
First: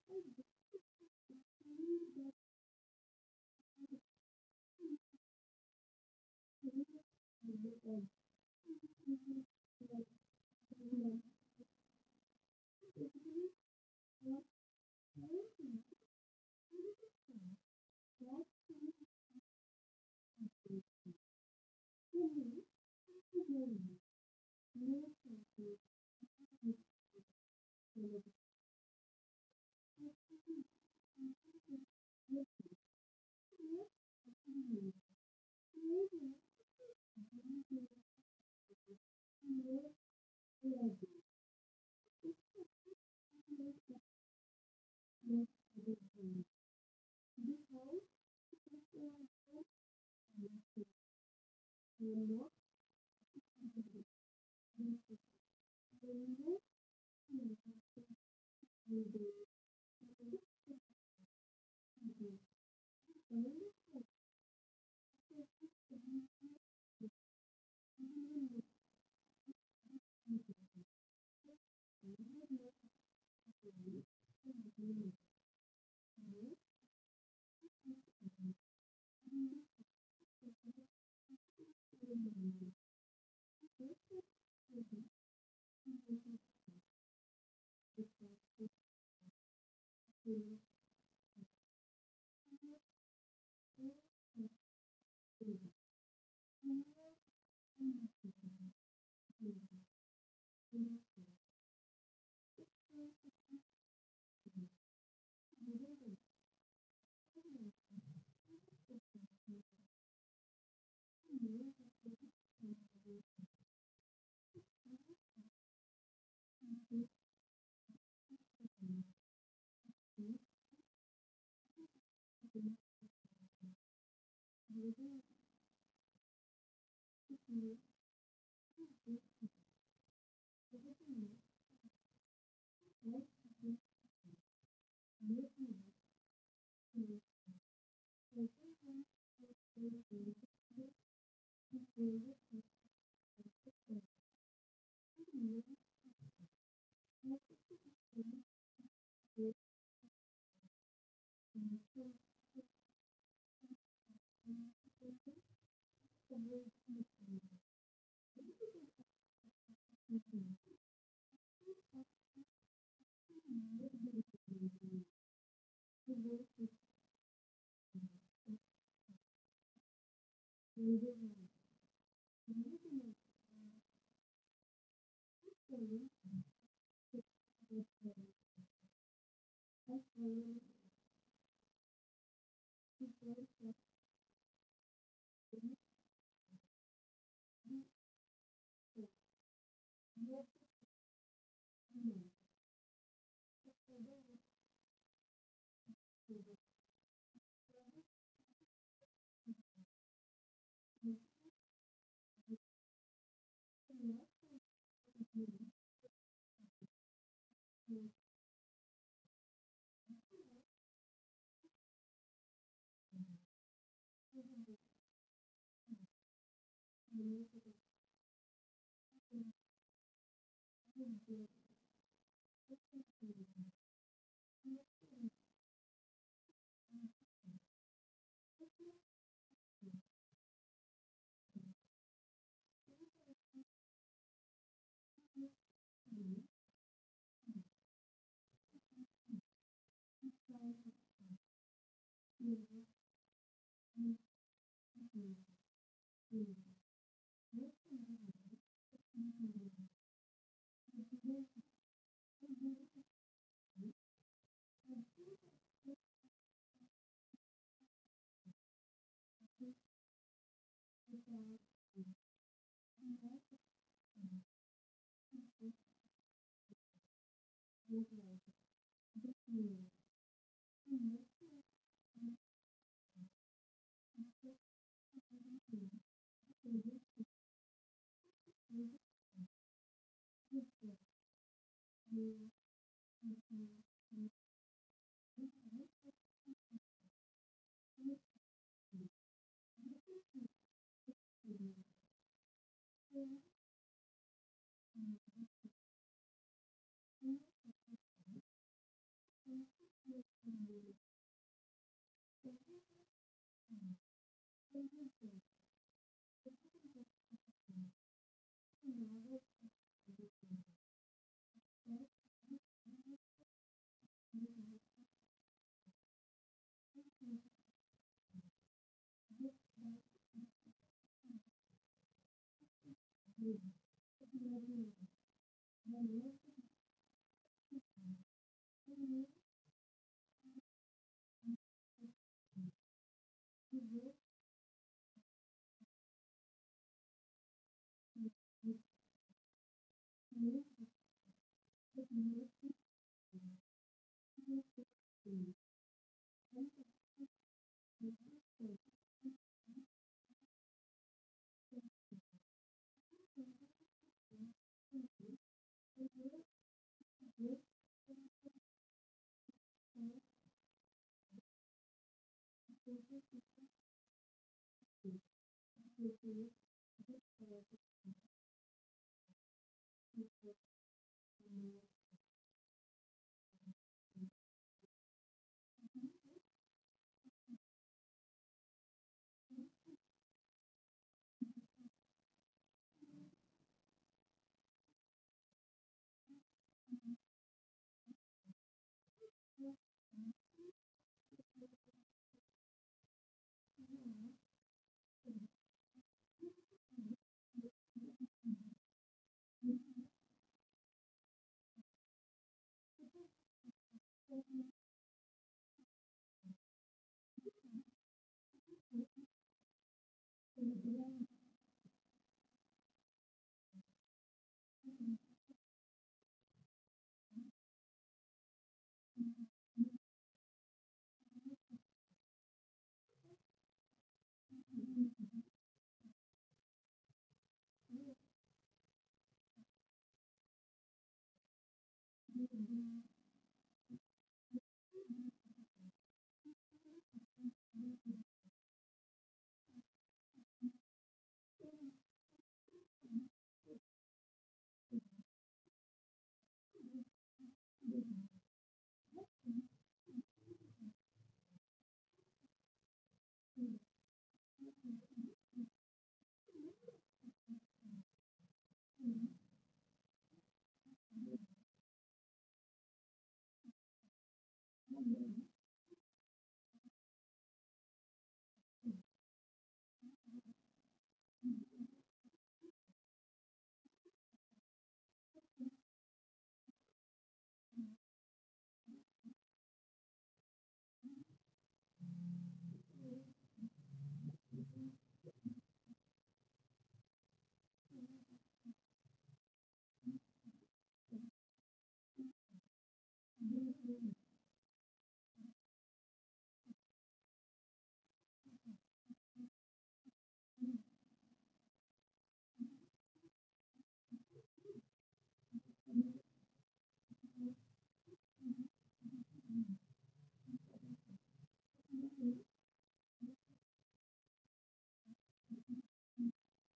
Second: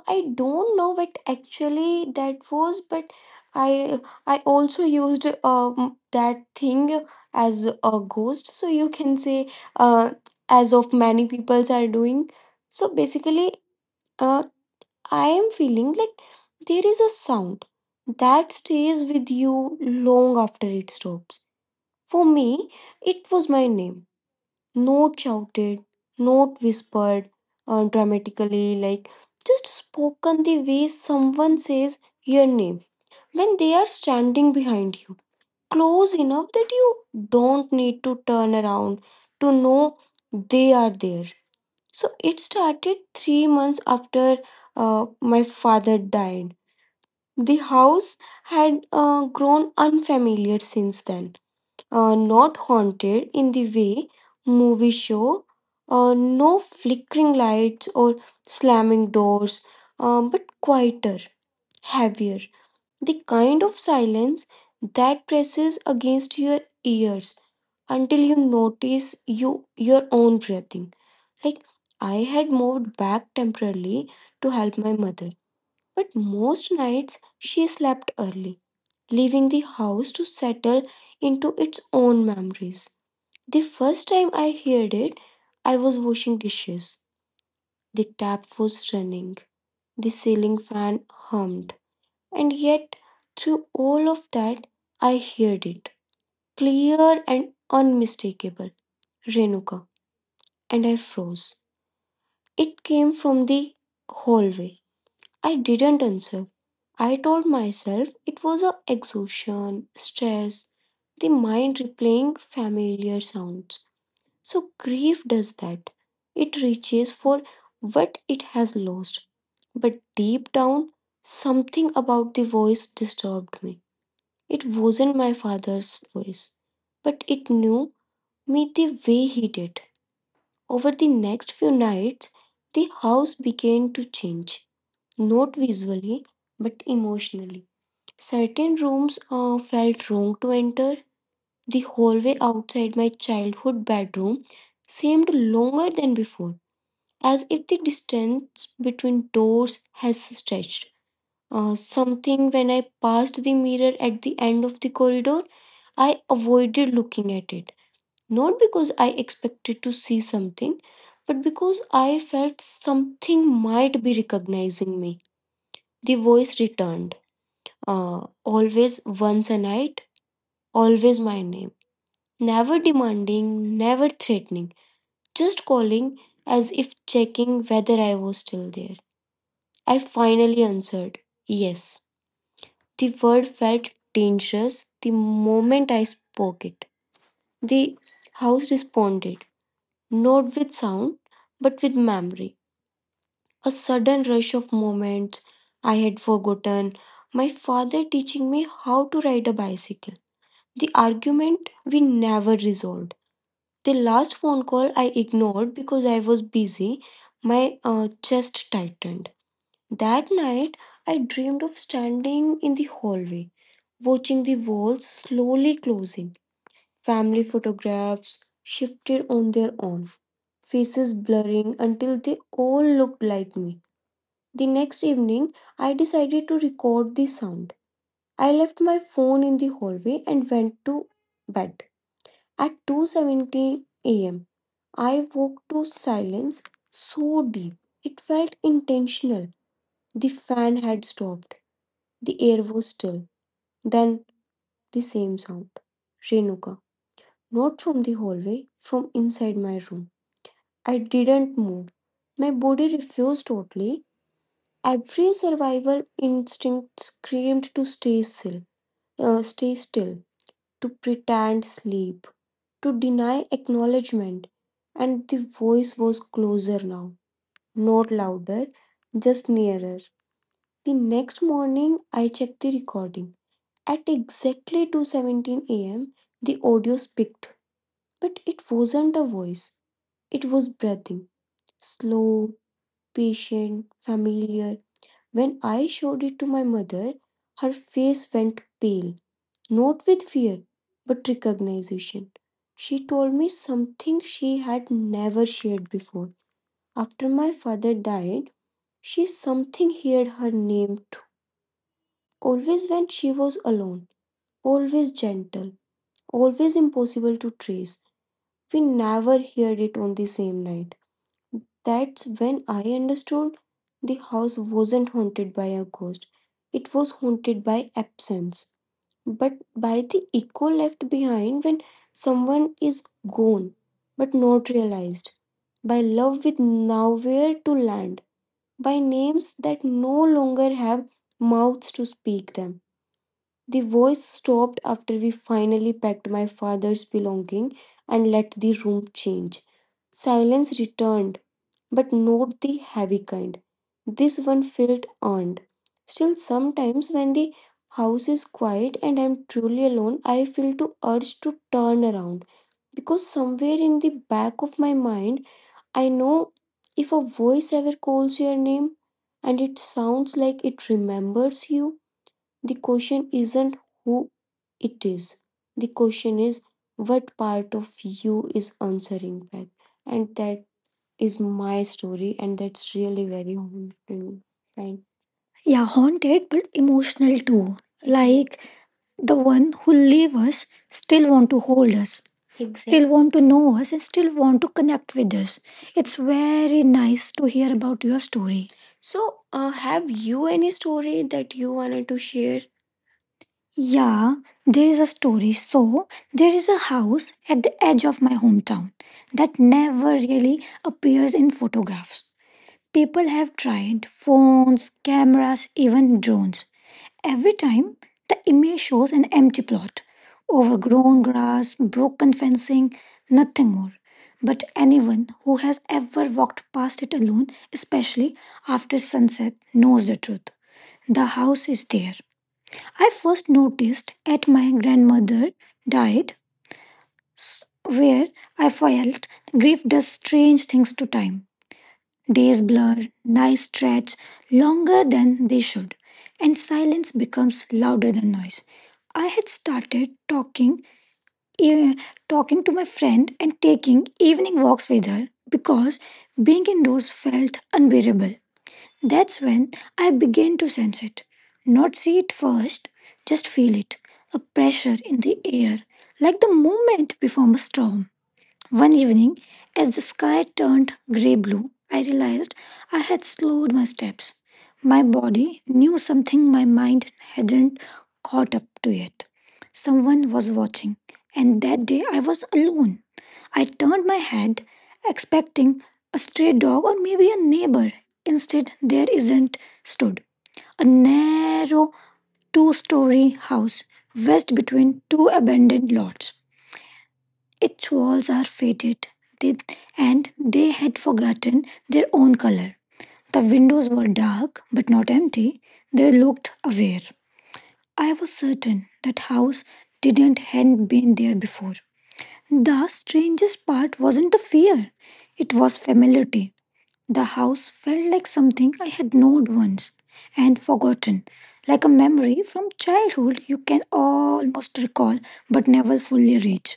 Speaker 1: I don't know what actually it was, but I I also used um that thing as a ghost, so you can uh as of many peoples are doing. So basically, I am feeling like there is a sound that stays with you long after it drops. It won't shout,
Speaker 2: is
Speaker 1: not whispered uh, dramatically, like just spoken the way someone says your name when they are standing behind you, close enough that you don't need to turn around to know they are there. So it started three months after uh, my father died. The house had uh, grown unfamiliar since then, uh, not haunted in the way movies show. Uh, no flickering lights or slamming doors, uh, but quieter, heavier. The kind of silence that presses against your ears until you
Speaker 2: in love
Speaker 1: notice you your own breathing. Like, I
Speaker 2: with you.
Speaker 1: had moved back temporarily to
Speaker 2: Thank
Speaker 1: help my
Speaker 2: you.
Speaker 1: mother, but most nights she slept early, leaving the house to settle into its own mess. The first time I heard it, I was washing dishes. The tap was running, the ceiling fan hummed, and yet through all of that, I heard it, clear and unrenewed. Froze. It came from the hallway. I didn't answer. I told myself it was a exhaustion, stress, the mind replaying familiar sounds. So grief does that. It reaches for what it has lost. But deep down, something about the voice disturbed me. It wasn't my father's voice, but it knew me the way he did. Over the next few nights, the house began to change, not visually, but emotionally. Certain rooms uh, felt wrong to enter. The way outside my childhood bedroom seemed longer than before, as if the distance between doors has stretched. Something when I passed the mirror at the end of the corridor, I avoided looking at it. Not because I expected to see something, but because I felt something might be. The voice returned. Uh, always once a night, always my name. Never demanding, never threatening, just calling as if checking whether I was still there. I finally answered, "Yes." The word felt dangerous the moment I spoke it. The house responded, not with sound, but with memory. A sudden rush of moments I had forgotten. My father teaching me how to ride a bicycle. The argument we never resolved. The last phone call I ignored because I was busy. My uh, chest tightened. That night, I dreamed of standing in the hallway watching the walls slowly closing, family photographs shifted on their own, faces blurring until they all looked like me. The next evening, I decided to record the sound. I left my phone in the hallway and went to bed. At two seventeen a m, I woke to silence so deep. It felt intentional. The fan had stopped. The air was still. Then the alarm sound. Rivka. Not from the hallway, from in room. I didn't move. My body refused totally. Every survival instinct screamed to stay still, uh, stay still, to pretend sleep, to deny acknowledgement. And the voice was closer now, not louder, just nearer. The next morning, I checked the recording. At exactly two seventeen a m, the owl speaked, but it wasn't a voice. It was breathing. Slow, patient, familiar. When I showed it to my mother, her face went pale, not with fear, but recognition. She told me something she had never shared before. After my father died, she something heard her name too. Always when she was alone, always gentle, always impossible to trace. We never heard it on the same night. That's when I understood the house wasn't haunted by a ghost, it was haunted by absence, by the echo left behind when someone is gone but not realized, by love with nowhere to land, by names that no longer have mouths to speak them. The voice stopped after we finally packed my father's belonging and let the room change. Silence returned, but not the heavy kind. This one felt earned. Still, sometimes when the house is quiet and I'm truly alone, I feel the urge to turn around because somewhere in the back of my mind, I know if a voice ever calls your name and it sounds like it remembers you, the question isn't who it is. The question is what part of you is answering back, and that is my story, and that's really very haunting. Right? Yeah, haunted but emotional too. Like the one who leave us still want to hold us, exactly, still exactly want to know us, and still want to connect with us. It's very nice to hear about your story. So, uh, have you any story that you wanted to share? Yeah, there is a story. So, there is a house at the edge of my hometown that never really appears in photographs. People have tried phones, cameras, even drones. Every time, the image shows an empty plot, overgrown grass, broken fencing, nothing more. But anyone who has ever walked past it alone, especially after sunset, knows the truth. The house is there. I first noticed at my grandmother died where I felt grief does strange things to time. Days blur, nights stretch longer than they should, and silence becomes louder than noise. I had started talking, eh, talking to my friend and taking evening walks with her because being indoors felt unbearable. That's when I began to sense it, not see it first, just feel it, a pressure in the air, like the moment before a storm. One evening, as the sky turned grey blue, I realized I had slowed my steps. My body knew something my mind hadn't caught up with. Someone was watching, and that day I was alone. I turned my head, expecting a stray dog or maybe a neighbor. Instead, there isn't stood a narrow two story house wedged between two abandoned lots. Its walls are faded, they, and they had forgotten their own color. The windows were dark but not empty. They looked aware. I was certain that house didn't hadn't been there before. The strangest part wasn't the fear. It was familiarity. The house felt like something I had known once and forgotten, like a memory from childhood you can almost recall but never fully reach.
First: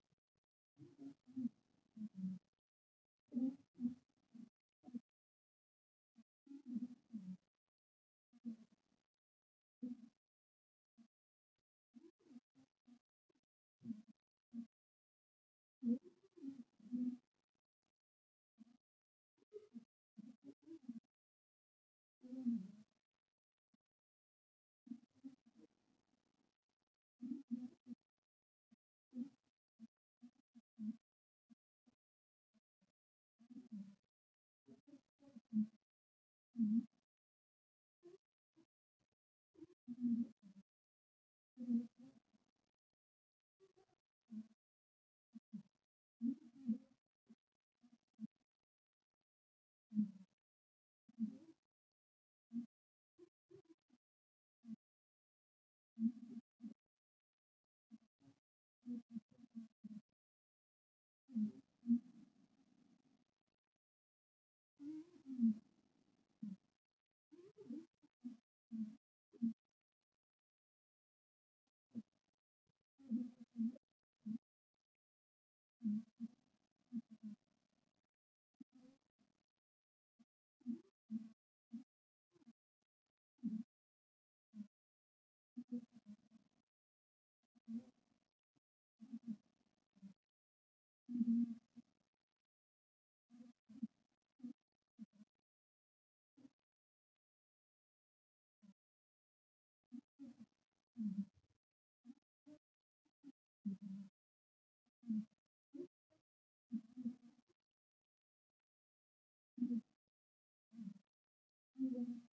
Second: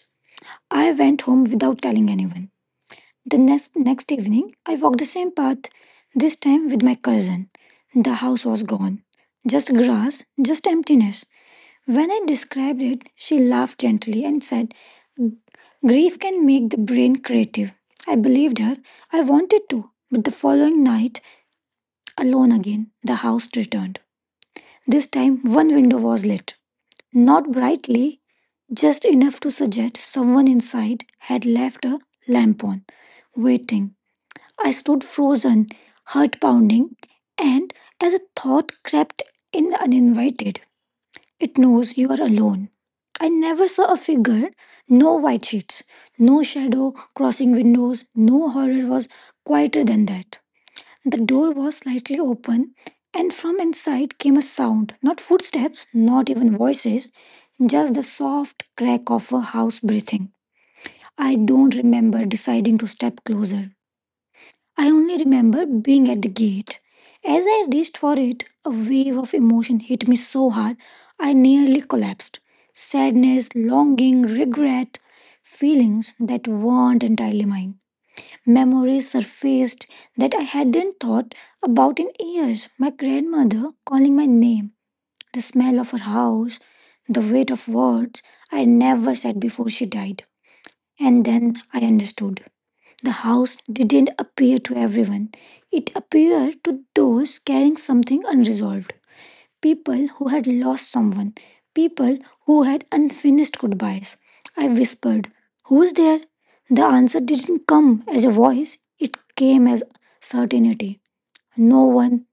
Speaker 1: I went home without telling anyone. The next evening, I walked the same path, this time with my cousin. The house was gone. Just grass, just emptiness. When I described it, she laughed gently and said, "Grief can make the brain creative." I believed her. I wanted to. But the following night, alone again, the house returned. This time, one window was lit. Not brightly, just enough to suggest someone inside had left a lamp on, waiting. I stood frozen, heart pounding. And as a thought crept in uninvited, it knows you are alone. I never saw a figure, no white sheets, no shadow crossing windows, no horror was quieter than that. The door was slightly open, and from inside came a sound, not footsteps, not even voices, just the soft crack of a house breathing. I don't remember deciding to step closer. I only remember being at the gate. As I reached for it, a wave of emotion hit me so hard I nearly collapsed. Sadness, longing, regret, feelings that weren't entirely mine. Memories surfaced that I hadn't thought about in years. My grandmother calling my name, the smell of her house, the weight of words I never said before she died. And then I understood. The house didn't appear to everyone, it appeared to those carrying something unresolved. People who had lost something, people who had unfinished goodbyes. I whispered, "Who's there?" The answer didn't come as a voice, it came as certainty. No one.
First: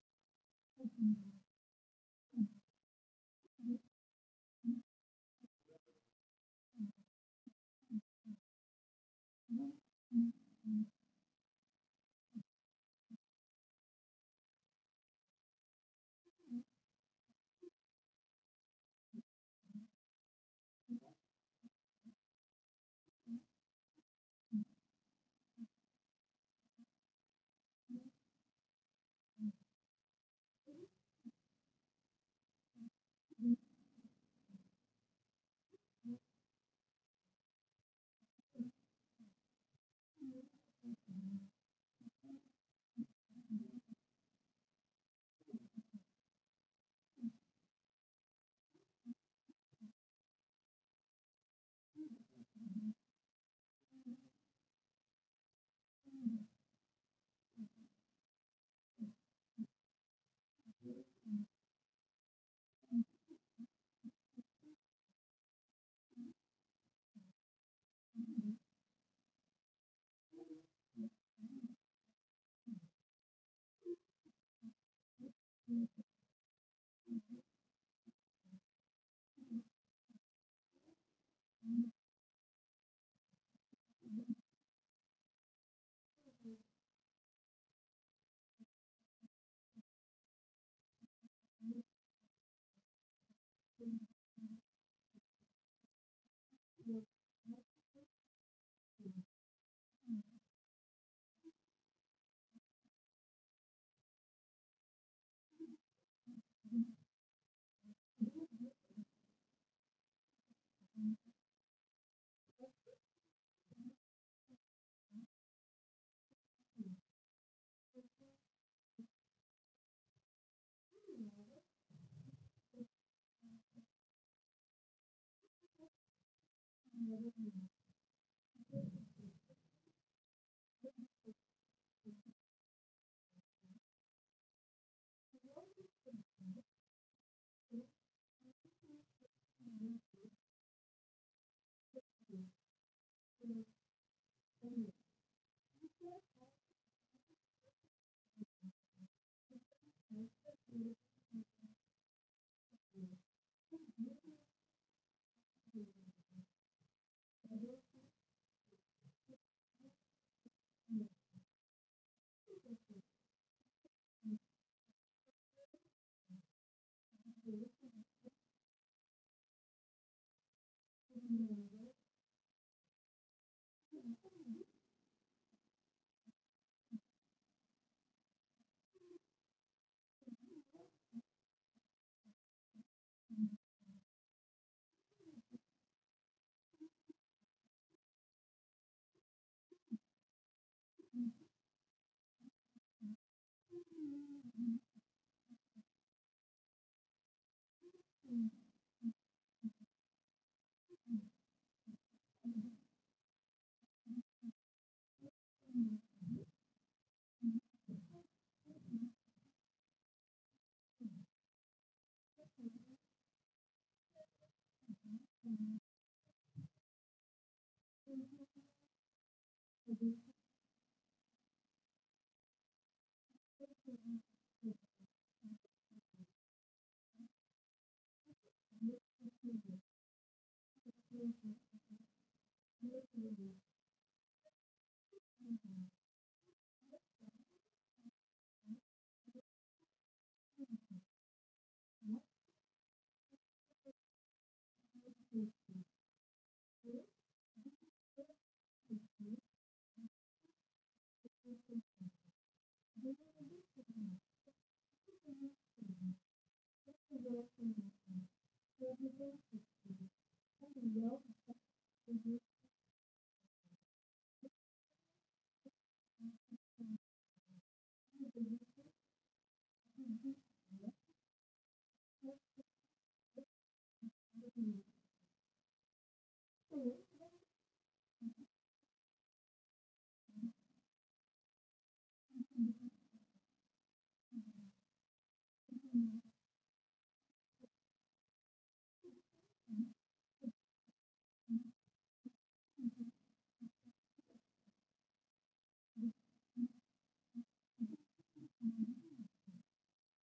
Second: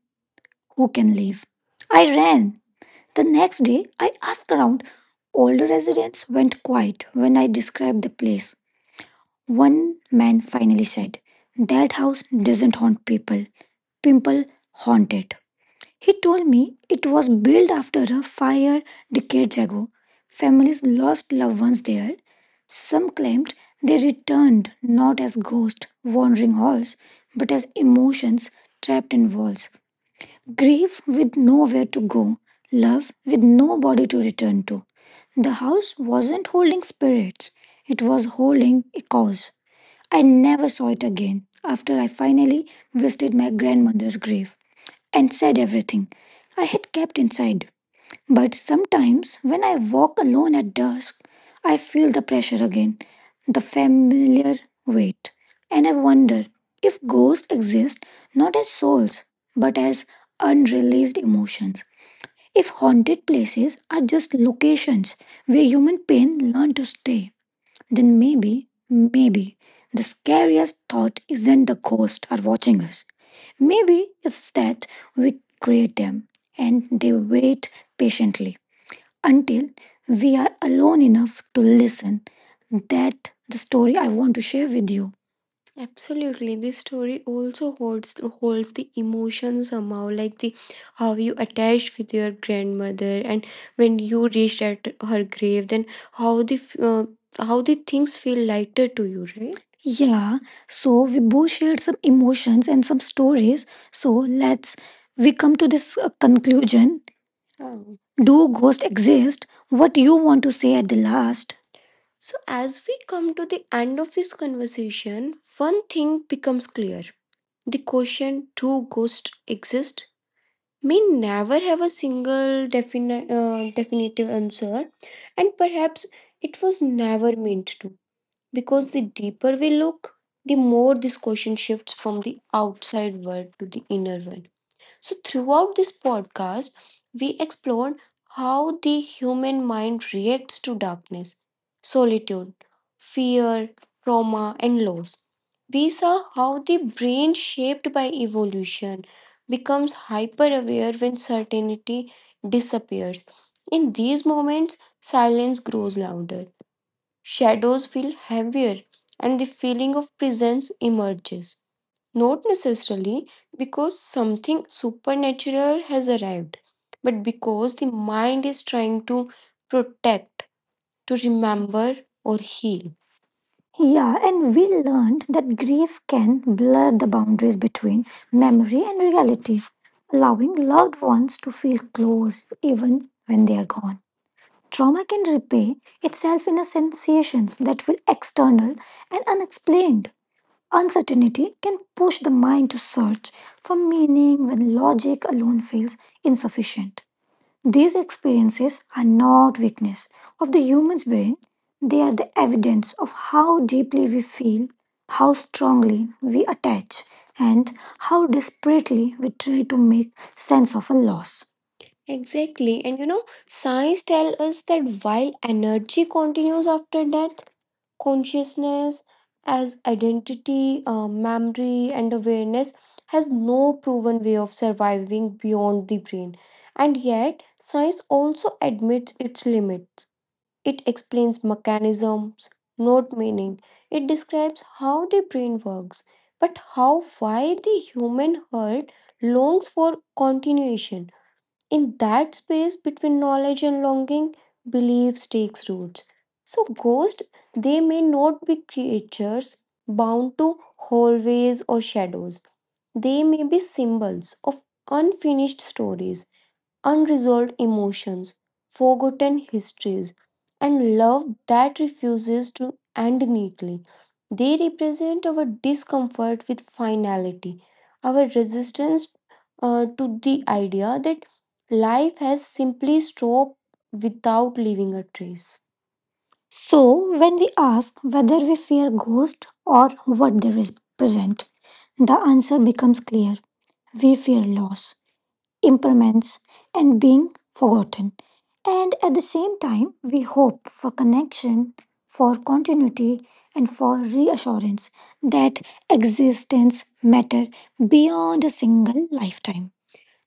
Speaker 1: I ran. The next day, I asked around. Older residents went quiet when I described the place. One and finally said, "That house doesn't haunt people, people haunt it." He told me it was built after a fire decades ago. Families lost loved ones there. Some claimed they returned not as ghosts wandering halls, but as emotions trapped in walls. Grief with nowhere to go, love with nobody to return to. The house wasn't holding spirits, it was holding echoes. I never saw it after I finally visited my grandmother's grave and said everything I had kept inside. But sometimes when I walk alone at dusk, I feel the pressure again, the familiar weight, and I wonder if ghosts exist not as souls but as unreleased emotions. If haunted places are just locations where human pain learned to stay, then maybe. Maybe the scariest thought isn't the ghosts are watching us. Maybe it's that we create them and they wait patiently until we are alone enough to listen. That the story I want to share with you. Absolutely, this story also holds holds the emotion somehow, like, the how you attached with your grandmother, and when you reached at her grave, then how the f- uh, how the things feel lighter to you, right? Yeah, so we both shared some emotions and some stories. So let's we come to this uh, conclusion. Oh. Do ghosts exist? What you want to say at the last? So, as we come to the end of this conversation, one thing becomes clear. The question do ghosts exist may never have a single definite, uh, definitive answer, and perhaps it was never meant to. Because the deeper we look, the more this question shifts from the outside world to the inner one. So, throughout this podcast, we explored how the human mind reacts to darkness, solitude, fear, trauma, and loss. We saw how the brain, shaped by evolution, becomes hyper aware when certainty disappears. In these moments, silence grows louder, shadows feel heavier, and the feeling of presence emerges. Not necessarily because something supernatural has arrived, but because the mind is trying to protect, to remember, or heal. Yeah, and we learned that grief can blur the boundaries between memory and reality, allowing loved ones to feel close even when they are gone. Trauma can repay itself in a sensations that feel external and unexplained. Uncertainty can push the mind to search for meaning when logic alone feels insufficient. These experiences are not weakness of the human's. They are the evidence of how deeply we feel, how strongly we attach, and how desperately we try to make sense of a loss. Exactly. And you know, science tells us that while energy continues after death, consciousness, as creativity, uh, memory, and awareness has no proven way of surviving beyond the brain. And yet, science also admits its limits. It explains mechanisms, not meaning. It describes how the brain works, but how why the human heart longs for continuation in that space between knowledge and longing, beliefs takes roots. So ghosts, they may not be creatures bound to hallways or shadows. They may be symbols of unfinished stories, unresolved emotions, forgotten histories, and love that refuses to end neatly. They represent our discomfort with finality, our resistance uh, to the idea that life has simply stopped without leaving a trace. So, when we ask whether we fear ghosts or what they represent, the answer becomes clear. We fear loss, impermanence, and being forgotten. And at the same time, we hope for connection, for continuity, and for reassurance that existence matters beyond a single lifetime.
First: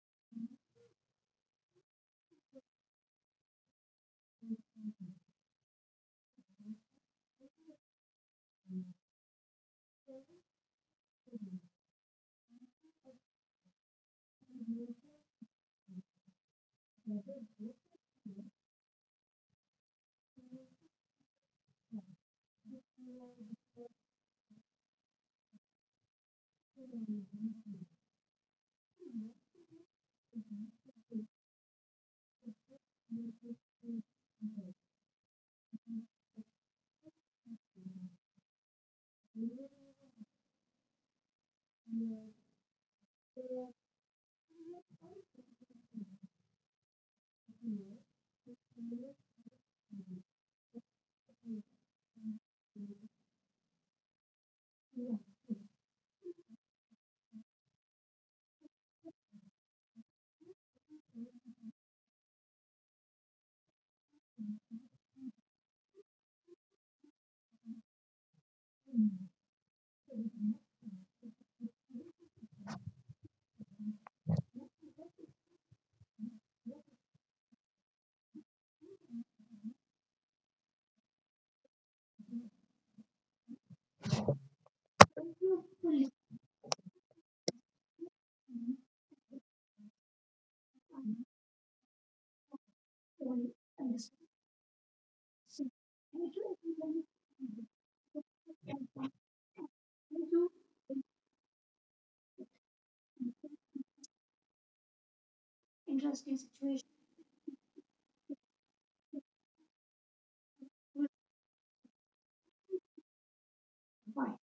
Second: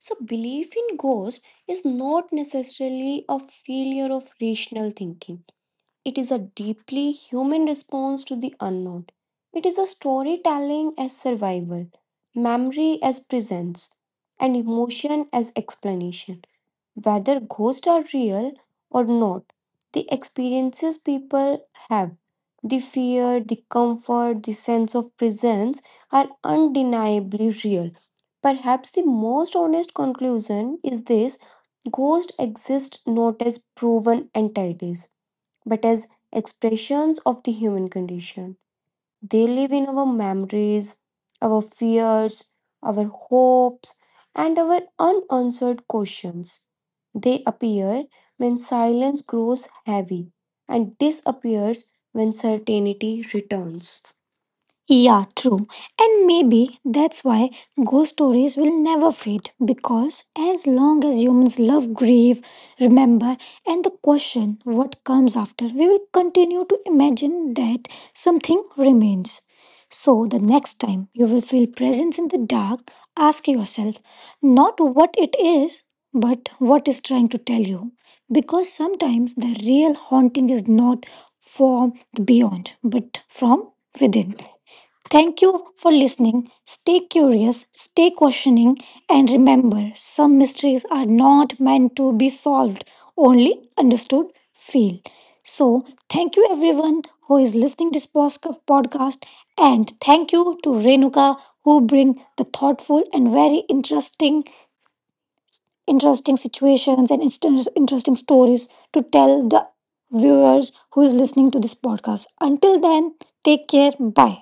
Speaker 1: So, belief in ghosts is not necessarily a failure of rational thinking. It is a deeply human response to the unknown. It is a storytelling as survival, memory as presence, and emotion as explanation. Whether ghosts are real or not, the experiences people have, the fear, the comfort, the sense of presence are undeniably real. Perhaps the most honest conclusion is this: ghosts exist, proven entities, expressions of the human condition. They live in our memories, our fears, our hopes, and our unanswered questions. They appear when silence grows heavy and disappears when certainty returns. Yeah, and maybe that's why ghost stories will never fade, because as long as humans love, grieve, remember, and the question what comes after, we will continue to imagine that something remains. So, next time you will feel presence in the dark, ask yourself not what it is, but what is trying to tell you. Because sometimes the real haunting is not from the beyond, but from listening. Stay curious. Stay questioning and remember, some mysteries are not meant to be solved, understood, feel. So who is listening to this podcast, and thank
Speaker 2: Into
Speaker 1: you to Renuka who bring the thoughtful and very interesting
Speaker 2: interesting situation
Speaker 1: questions and inst- interesting stories to tell the viewers who
Speaker 2: with
Speaker 1: is listening to this podcast. Until then, take care.
Speaker 2: why.
Speaker 1: Bye.